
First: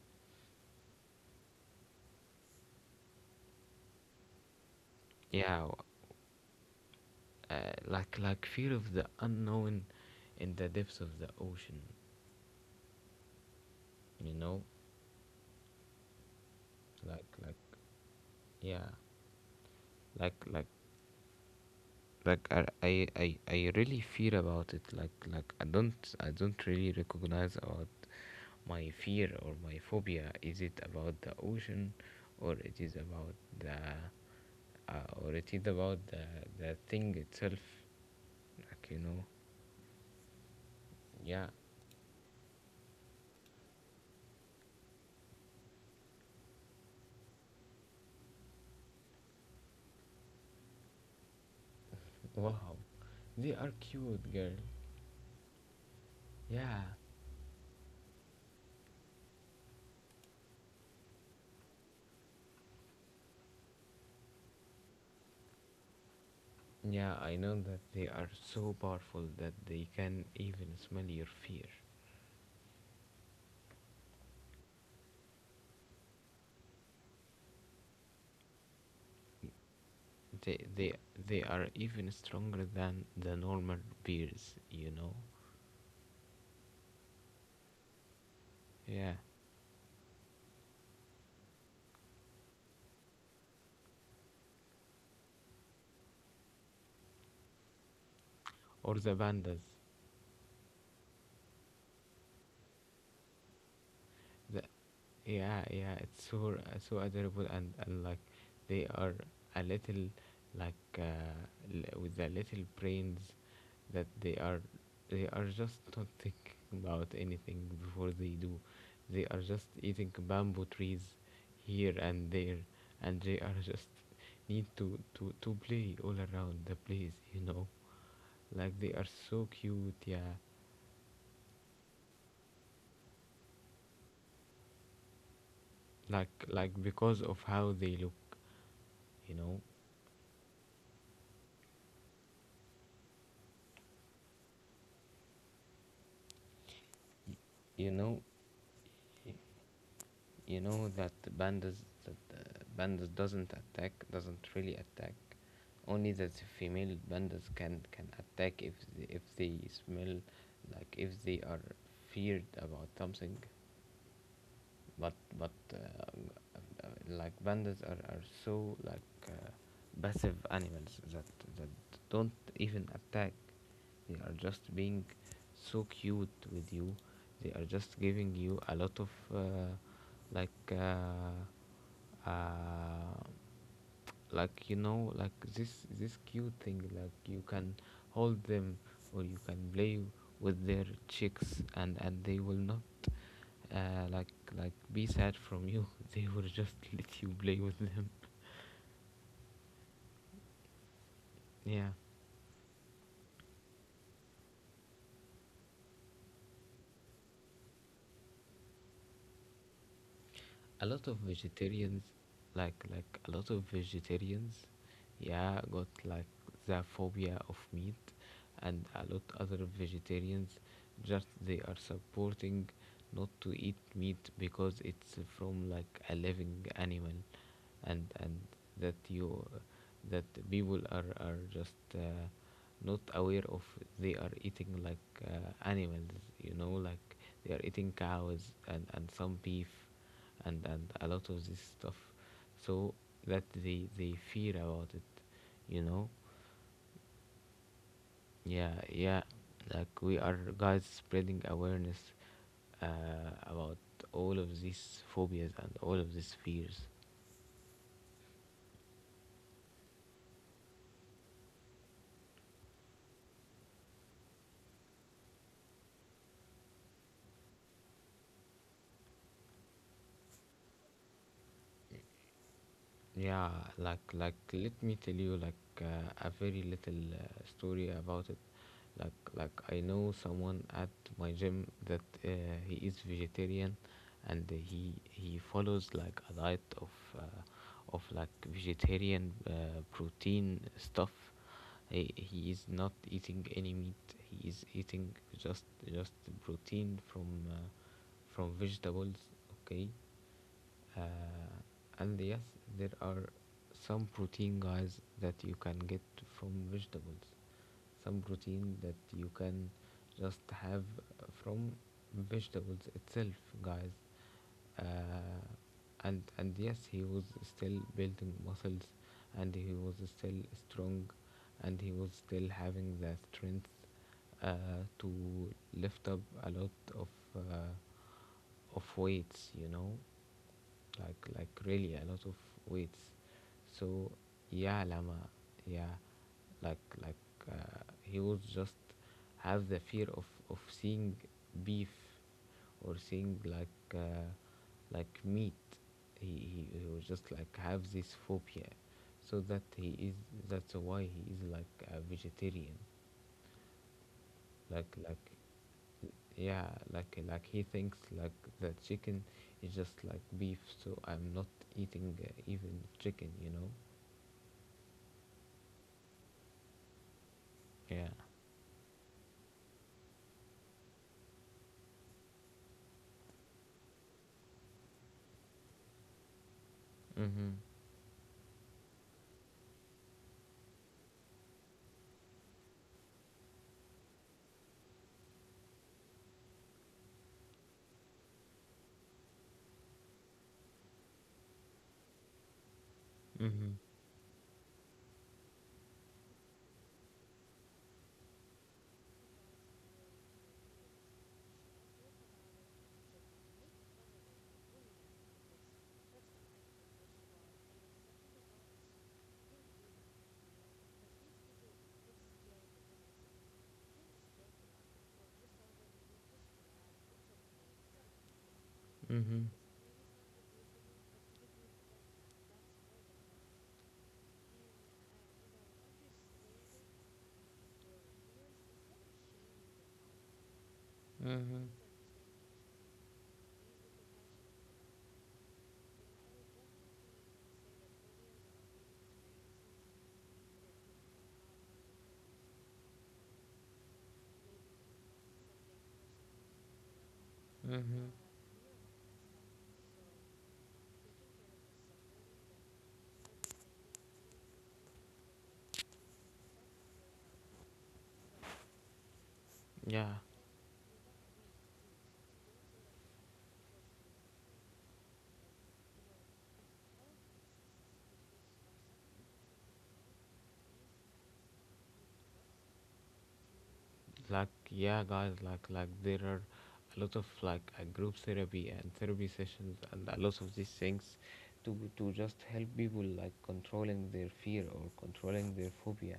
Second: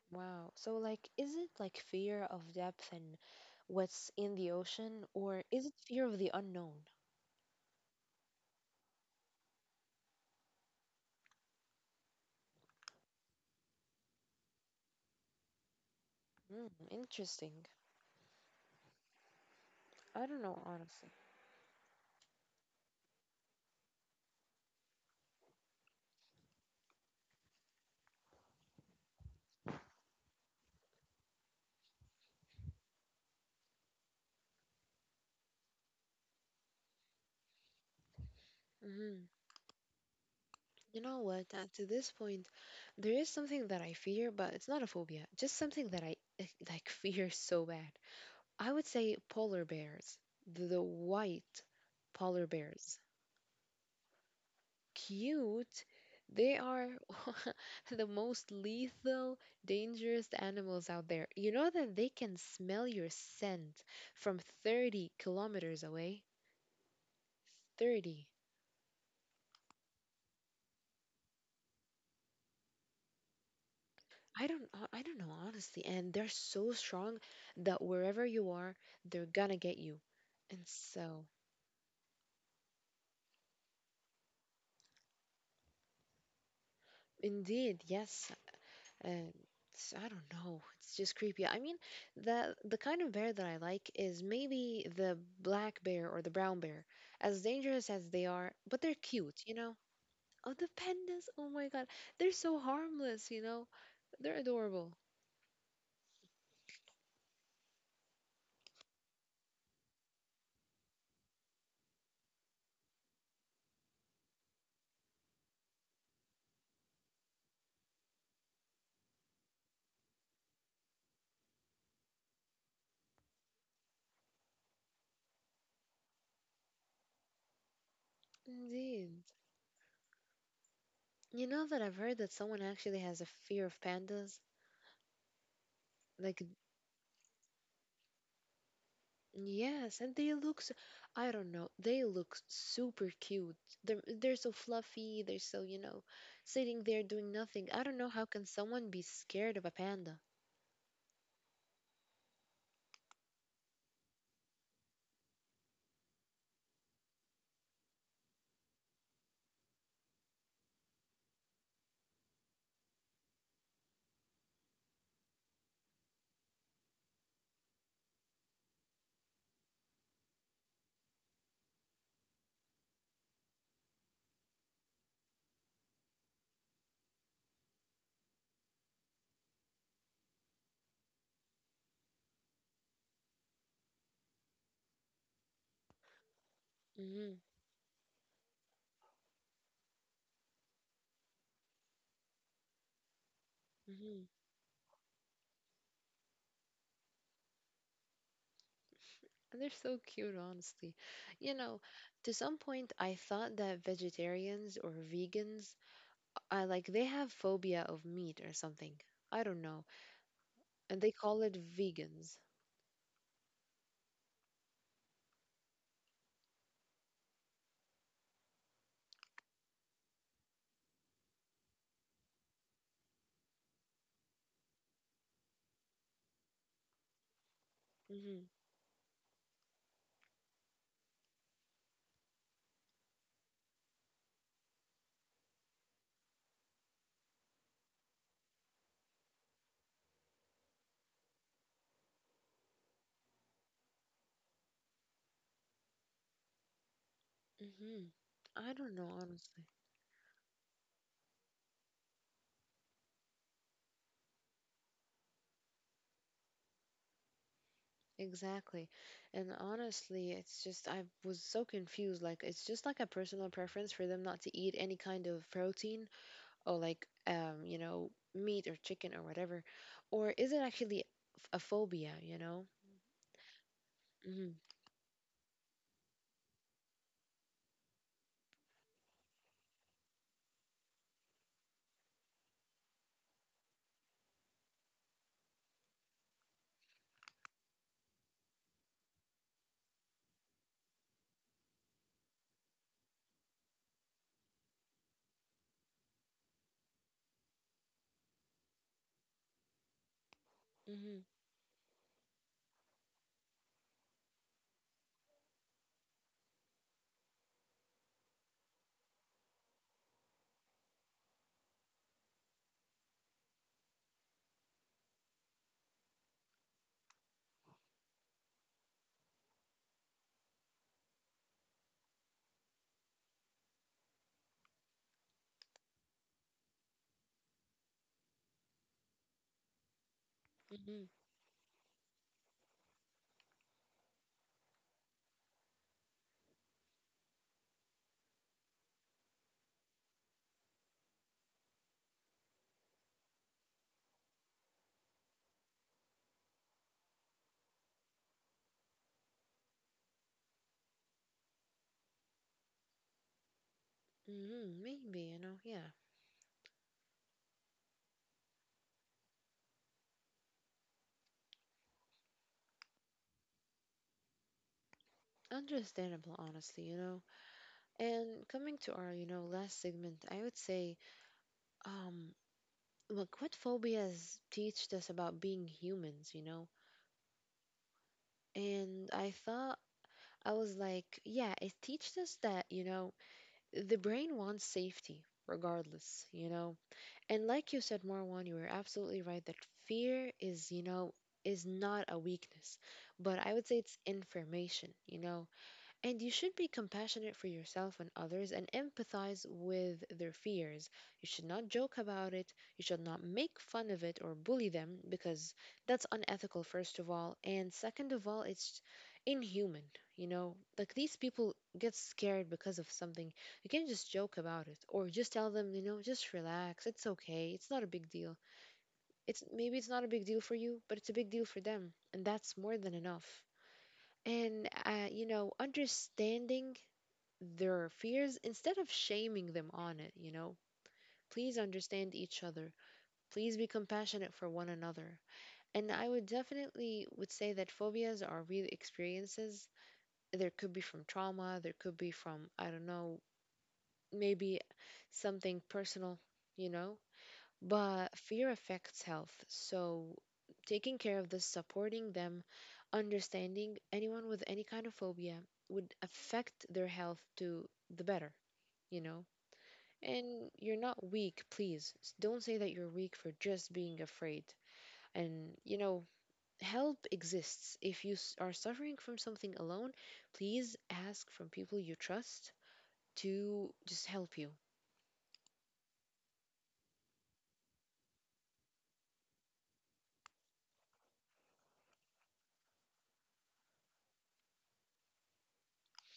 Speaker 2: Wow. So, like, is it like fear of depth and what's in the ocean, or
Speaker 1: yeah,
Speaker 2: is it
Speaker 1: w-
Speaker 2: fear of the unknown?
Speaker 1: uh, like like fear of the unknown in the depths of the ocean. You know,
Speaker 2: Mm,
Speaker 1: like like
Speaker 2: interesting.
Speaker 1: yeah,
Speaker 2: I
Speaker 1: like
Speaker 2: don't know,
Speaker 1: like
Speaker 2: honestly.
Speaker 1: like I I I I really fear about it. Like like I don't, I don't really recognize about my fear or my phobia, is it about the ocean, or it is about the, uh, or it is about the the thing itself, like, you know.
Speaker 2: Hmm. You know
Speaker 1: Yeah.
Speaker 2: what? Uh, to this point, there is something that I fear, but it's not a phobia. Just something that I eh, like fear so bad. I would say polar bears, the, the white polar
Speaker 1: Wow,
Speaker 2: bears.
Speaker 1: they are cute, girl.
Speaker 2: Cute. They
Speaker 1: Yeah,
Speaker 2: are the most lethal, dangerous animals out there. You know that they can smell your scent from thirty kilometers away?
Speaker 1: yeah, I know that they
Speaker 2: thirty.
Speaker 1: are so powerful that they can even smell your fear.
Speaker 2: I don't uh, I don't know honestly and they're so strong that wherever you are they're gonna get you.
Speaker 1: they
Speaker 2: And
Speaker 1: they
Speaker 2: so
Speaker 1: they are even stronger than the normal bears, you know.
Speaker 2: indeed, yes.
Speaker 1: Yeah,
Speaker 2: And it's- I don't know. It's just creepy. I mean, the the kind of bear that I like is maybe the black bear or the brown bear. As dangerous as they are, but they're
Speaker 1: or the
Speaker 2: cute, you
Speaker 1: pandas.
Speaker 2: know? Oh, the pandas. Oh my God. They're so harmless, you know? They're
Speaker 1: the,
Speaker 2: adorable.
Speaker 1: Yeah, yeah, it's so so adorable, and, and like they are a little, like, uh, l- with the little brains, that they are, they are just not thinking about anything before they do. They are just eating bamboo trees here and there, and they are just need to to to play all around the place, you know. Like they are
Speaker 2: Indeed.
Speaker 1: so cute, yeah.
Speaker 2: You know that I've heard that someone actually has a fear of pandas? Like
Speaker 1: Like like because of how they look, you know,
Speaker 2: Yes, and they look so, I don't know, they look super cute. They're they're so fluffy, they're so, you know, sitting there doing nothing. I
Speaker 1: you
Speaker 2: don't know
Speaker 1: know.
Speaker 2: how can someone be scared of a panda.
Speaker 1: You know that the pandas, that the pandas doesn't attack, doesn't really attack, only that the female pandas can can attack if they, if they smell like, if they are feared about something, but, but uh, uh, like pandas are, are so like, uh, passive animals, that that don't even attack. They are just being so cute with you. They are just giving you a lot of, uh, like uh, uh, like you know, like this this cute thing, like
Speaker 2: Hmm.
Speaker 1: you can hold them, or you can play with their cheeks, and and they will not uh,
Speaker 2: Hmm.
Speaker 1: like like be sad from you. They will just let you play with them.
Speaker 2: And they're so cute, honestly. You know,
Speaker 1: Yeah.
Speaker 2: to some point I thought that vegetarians or vegans, I like they have phobia of meat or something. I don't know.
Speaker 1: A
Speaker 2: And
Speaker 1: lot
Speaker 2: they
Speaker 1: of
Speaker 2: call it
Speaker 1: vegetarians,
Speaker 2: vegans.
Speaker 1: like like a lot of vegetarians, yeah, got like the phobia of meat. And a lot other vegetarians, just, they are supporting not to eat meat because it's from like a living animal, and
Speaker 2: Hmm.
Speaker 1: and that you, that people are are just, uh, not aware of. They are eating like, uh, animals, you know, like they are eating cows, and and some beef, and and a lot of this stuff, so that they they fear about it, you know.
Speaker 2: Hmm. I
Speaker 1: Yeah,
Speaker 2: don't know,
Speaker 1: yeah,
Speaker 2: honestly.
Speaker 1: like we are, guys, spreading awareness, uh, about all of these phobias and all of these fears.
Speaker 2: Exactly. And honestly, it's just, I was so confused. Like, it's just like a personal preference for them not to eat any kind of protein or like, um, you know, meat or chicken or whatever. Or is it actually f- a phobia, you know?
Speaker 1: Yeah, like like
Speaker 2: Mm-hmm.
Speaker 1: let me tell you, like, uh, a very little, uh, story about it. Like like I know someone at my gym that, uh, he is vegetarian, and he he follows like a diet of, uh, of like vegetarian, uh, protein stuff. He he is not eating any meat. He is eating just just protein from, uh, from vegetables. Okay,
Speaker 2: Mm-hmm.
Speaker 1: uh, and yes, there are some protein, guys, that you can get from vegetables, some protein that you can just have from vegetables itself, guys, uh, and and yes, he was still building muscles, and he was still strong, and he was still having the strength, uh, to lift up a lot of, uh, of weights, you know,
Speaker 2: Mm-hmm.
Speaker 1: like like really a lot of weights. So yeah, Lama. Yeah, like like uh, he would just have the fear of, of seeing beef, or seeing like, uh, like meat. he, he he would just like have this phobia, so that he is, that's why he is like a vegetarian.
Speaker 2: Mm-hmm.
Speaker 1: like like
Speaker 2: Maybe, you know, yeah.
Speaker 1: yeah, like like he thinks like the chicken is just like beef, so I'm not eating, uh, even chicken, you know.
Speaker 2: Understandable, honestly, you know.
Speaker 1: Yeah.
Speaker 2: And coming to our, you know, last segment, I would say, um, look, what phobias teach us about being humans, you know?
Speaker 1: Mhm.
Speaker 2: And I thought I was like, yeah, it teaches us that, you know, the brain wants safety regardless, you know. And like you said, Marwan, you were absolutely right that fear is, you know, is not a weakness, but I would
Speaker 1: Mhm.
Speaker 2: say it's information, you know. And you should be compassionate for yourself and others and empathize with their fears. You should not joke about it. You should not make fun of it or bully them because that's unethical, first of all. And second of all, it's inhuman. You know, like these people get scared because of something. You can't just joke about it or just tell them, you know, just relax. It's okay. It's not a big deal. It's
Speaker 1: Mhm.
Speaker 2: maybe it's not a big deal for you, but it's a big deal for them. And that's more than enough. And, uh, you know, understanding their fears instead of shaming them on it, you know. Please understand each other. Please be compassionate for one another. And I would definitely would say that phobias are real experiences. There could be from trauma, there could be from I don't know, maybe something personal, you know. But fear affects health. So taking care of this, supporting them, understanding anyone with any kind of phobia would affect their health to the better you know.
Speaker 1: Yeah.
Speaker 2: And you're not weak, please. S- Don't say that you're weak for just being afraid. And, you know, help exists. If you s- are suffering from something alone, please ask from people you trust to just help you.
Speaker 1: Like, yeah, guys, like like there are a lot of like a group therapy and therapy sessions and a lot of these things, to to just help people like controlling their fear or controlling their phobia,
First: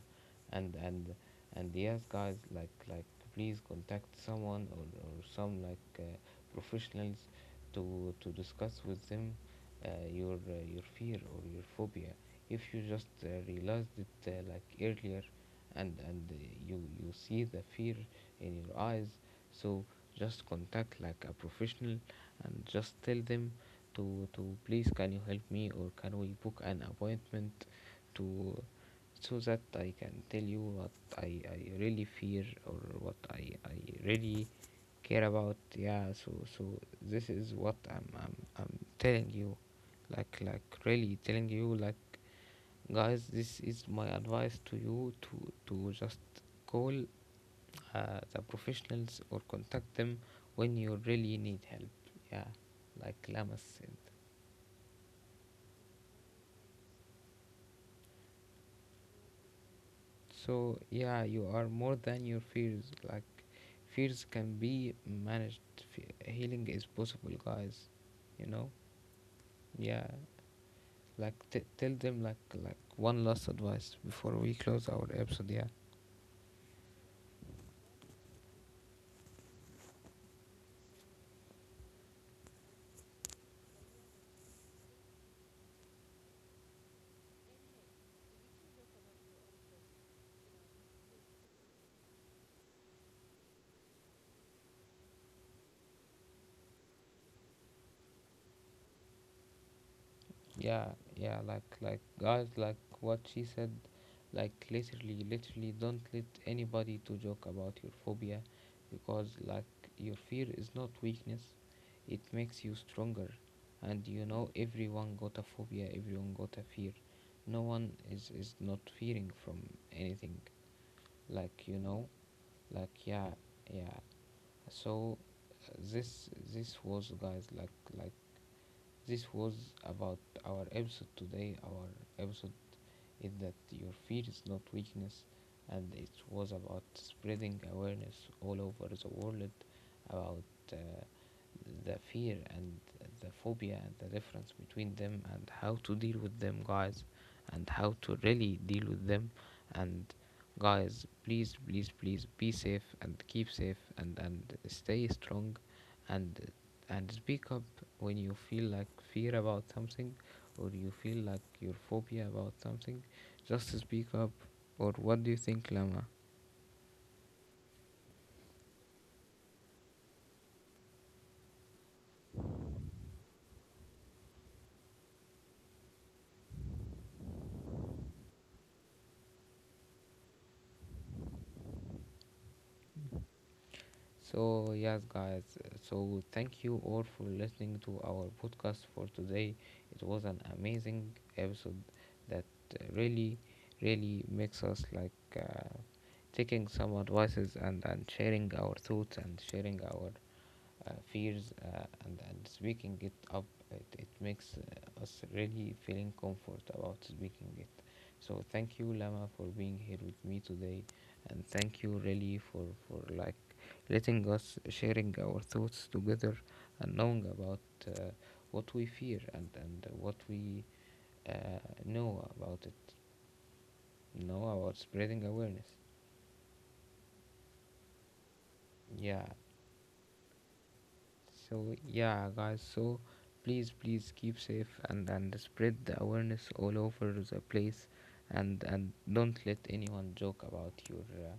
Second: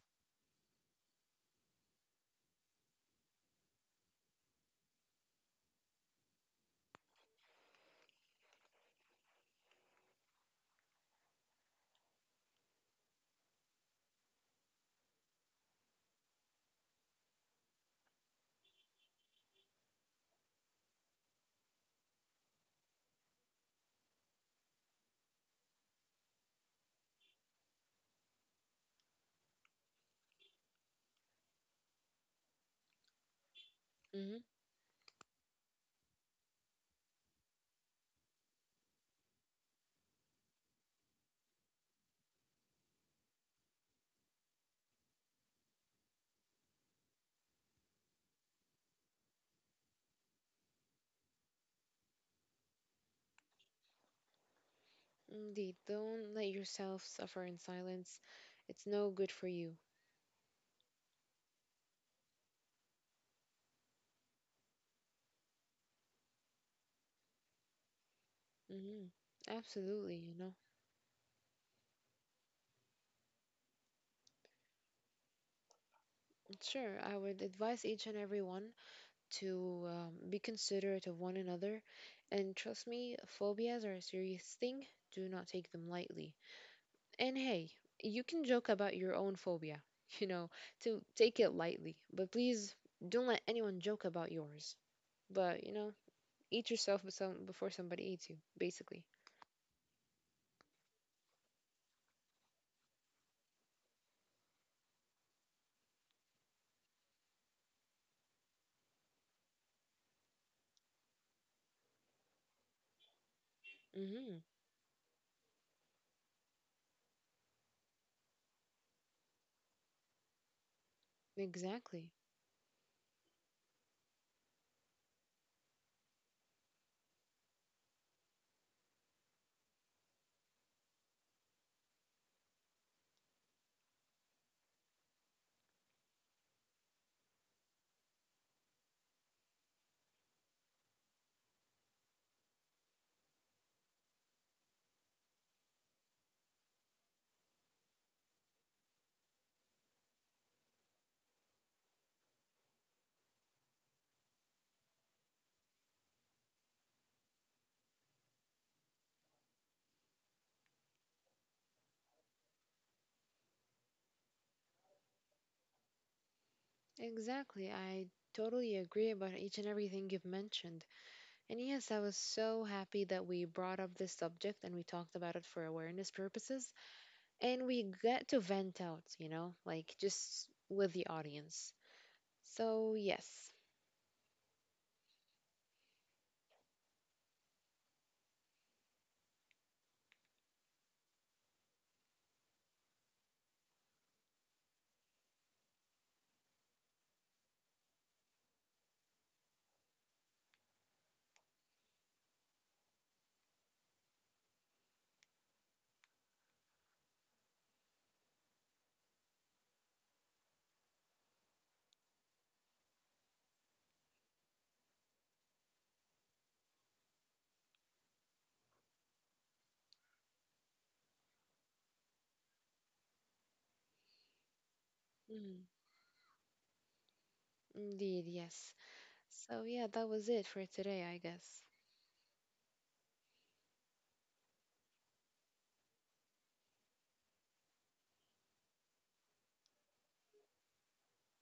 Speaker 1: and and and yes, guys, like like please contact someone, or, or some like, uh, professionals, to to discuss with them, uh, your, uh, your fear or your phobia, if you just, uh, realized it, uh, like earlier, and and uh, you, you see the fear in your eyes, so just contact like a professional, and just tell them to to please, can you help me, or can we book an appointment, to, so that I can tell you what I, I really fear, or what I, I
Speaker 2: Hmm.
Speaker 1: really care about. Yeah, so, so this is what I'm, I'm I'm telling you, like like really telling you, like, guys, this is my advice to you, to to just call, uh, the professionals, or contact them when you really need help. Yeah, like Lamas said.
Speaker 2: Indeed. Don't let yourself suffer in silence. It's no good for you.
Speaker 1: So yeah, you are more than your fears. Like, fears can be managed. Fe- healing is possible, guys. You know.
Speaker 2: Hmm.
Speaker 1: Yeah.
Speaker 2: Absolutely, you know.
Speaker 1: Like, t- tell them, like, like one last advice before we close our episode. Yeah.
Speaker 2: Sure, I would advise each and everyone to um, be considerate of one another. And trust me, phobias are a serious thing. Do not take them lightly. And hey, you can joke about your own phobia, you know, to take it lightly. But please don't let anyone joke about yours. But, you know, eat yourself be- some- before somebody eats you, basically.
Speaker 1: Yeah, yeah, like like guys, like what she said, like literally, literally, don't let anybody to joke about your phobia, because, like, your fear is not weakness, it makes you stronger. And you
Speaker 2: Mm-hmm.
Speaker 1: know, everyone got a phobia, everyone got a fear. No one is is not fearing from anything, like, you know.
Speaker 2: Exactly.
Speaker 1: Like, yeah, yeah. So, uh, this this was, guys, like like this was about our episode today. Our episode is that your fear is not weakness, and it was about spreading awareness all over the world about, uh, the fear and the phobia and the difference between them and how to deal with them, guys, and how to really deal with them. And guys, please, please, please be safe, and keep safe, and, and stay strong, and and speak up when you feel like fear about something or you feel like your phobia about something, just speak up. Or what do you think, Lama?
Speaker 2: Exactly. I totally agree about each and everything you've mentioned. And yes, I was so happy that we brought up this subject and we talked about it for awareness purposes. And we get to vent out, you know, like just with the audience. So, yes.
Speaker 1: So yes, guys, so thank you all for listening to our podcast for today. It was an amazing episode, that really, really makes us like, uh, taking some advices, and and sharing our thoughts, and sharing our, uh, fears, uh, and, and speaking it up. It, it makes, uh, us really feeling comfort about speaking it. So thank you, Lama, for being here with me today, and thank you really, for for like letting us sharing our thoughts together, and knowing about, uh, what we fear, and and what we, uh, know about it, know about spreading
Speaker 2: Mhm.
Speaker 1: awareness.
Speaker 2: Indeed, yes.
Speaker 1: Yeah.
Speaker 2: So, yeah, that was it for today, I guess.
Speaker 1: So yeah, guys. So please, please keep safe, and and spread the awareness all over the place, and and don't let anyone joke about your, uh,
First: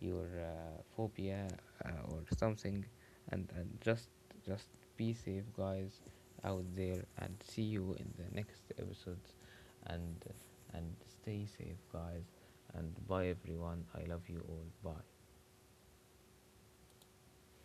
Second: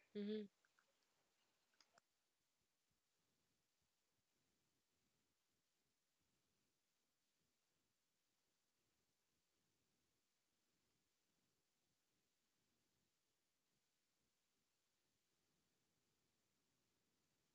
Speaker 1: your,
Speaker 2: Mhm.
Speaker 1: uh, phobia, uh, or something, and and just just be safe, guys, out there, and see you in the next episodes, and and stay safe, guys, and bye, everyone. I love you all. Bye.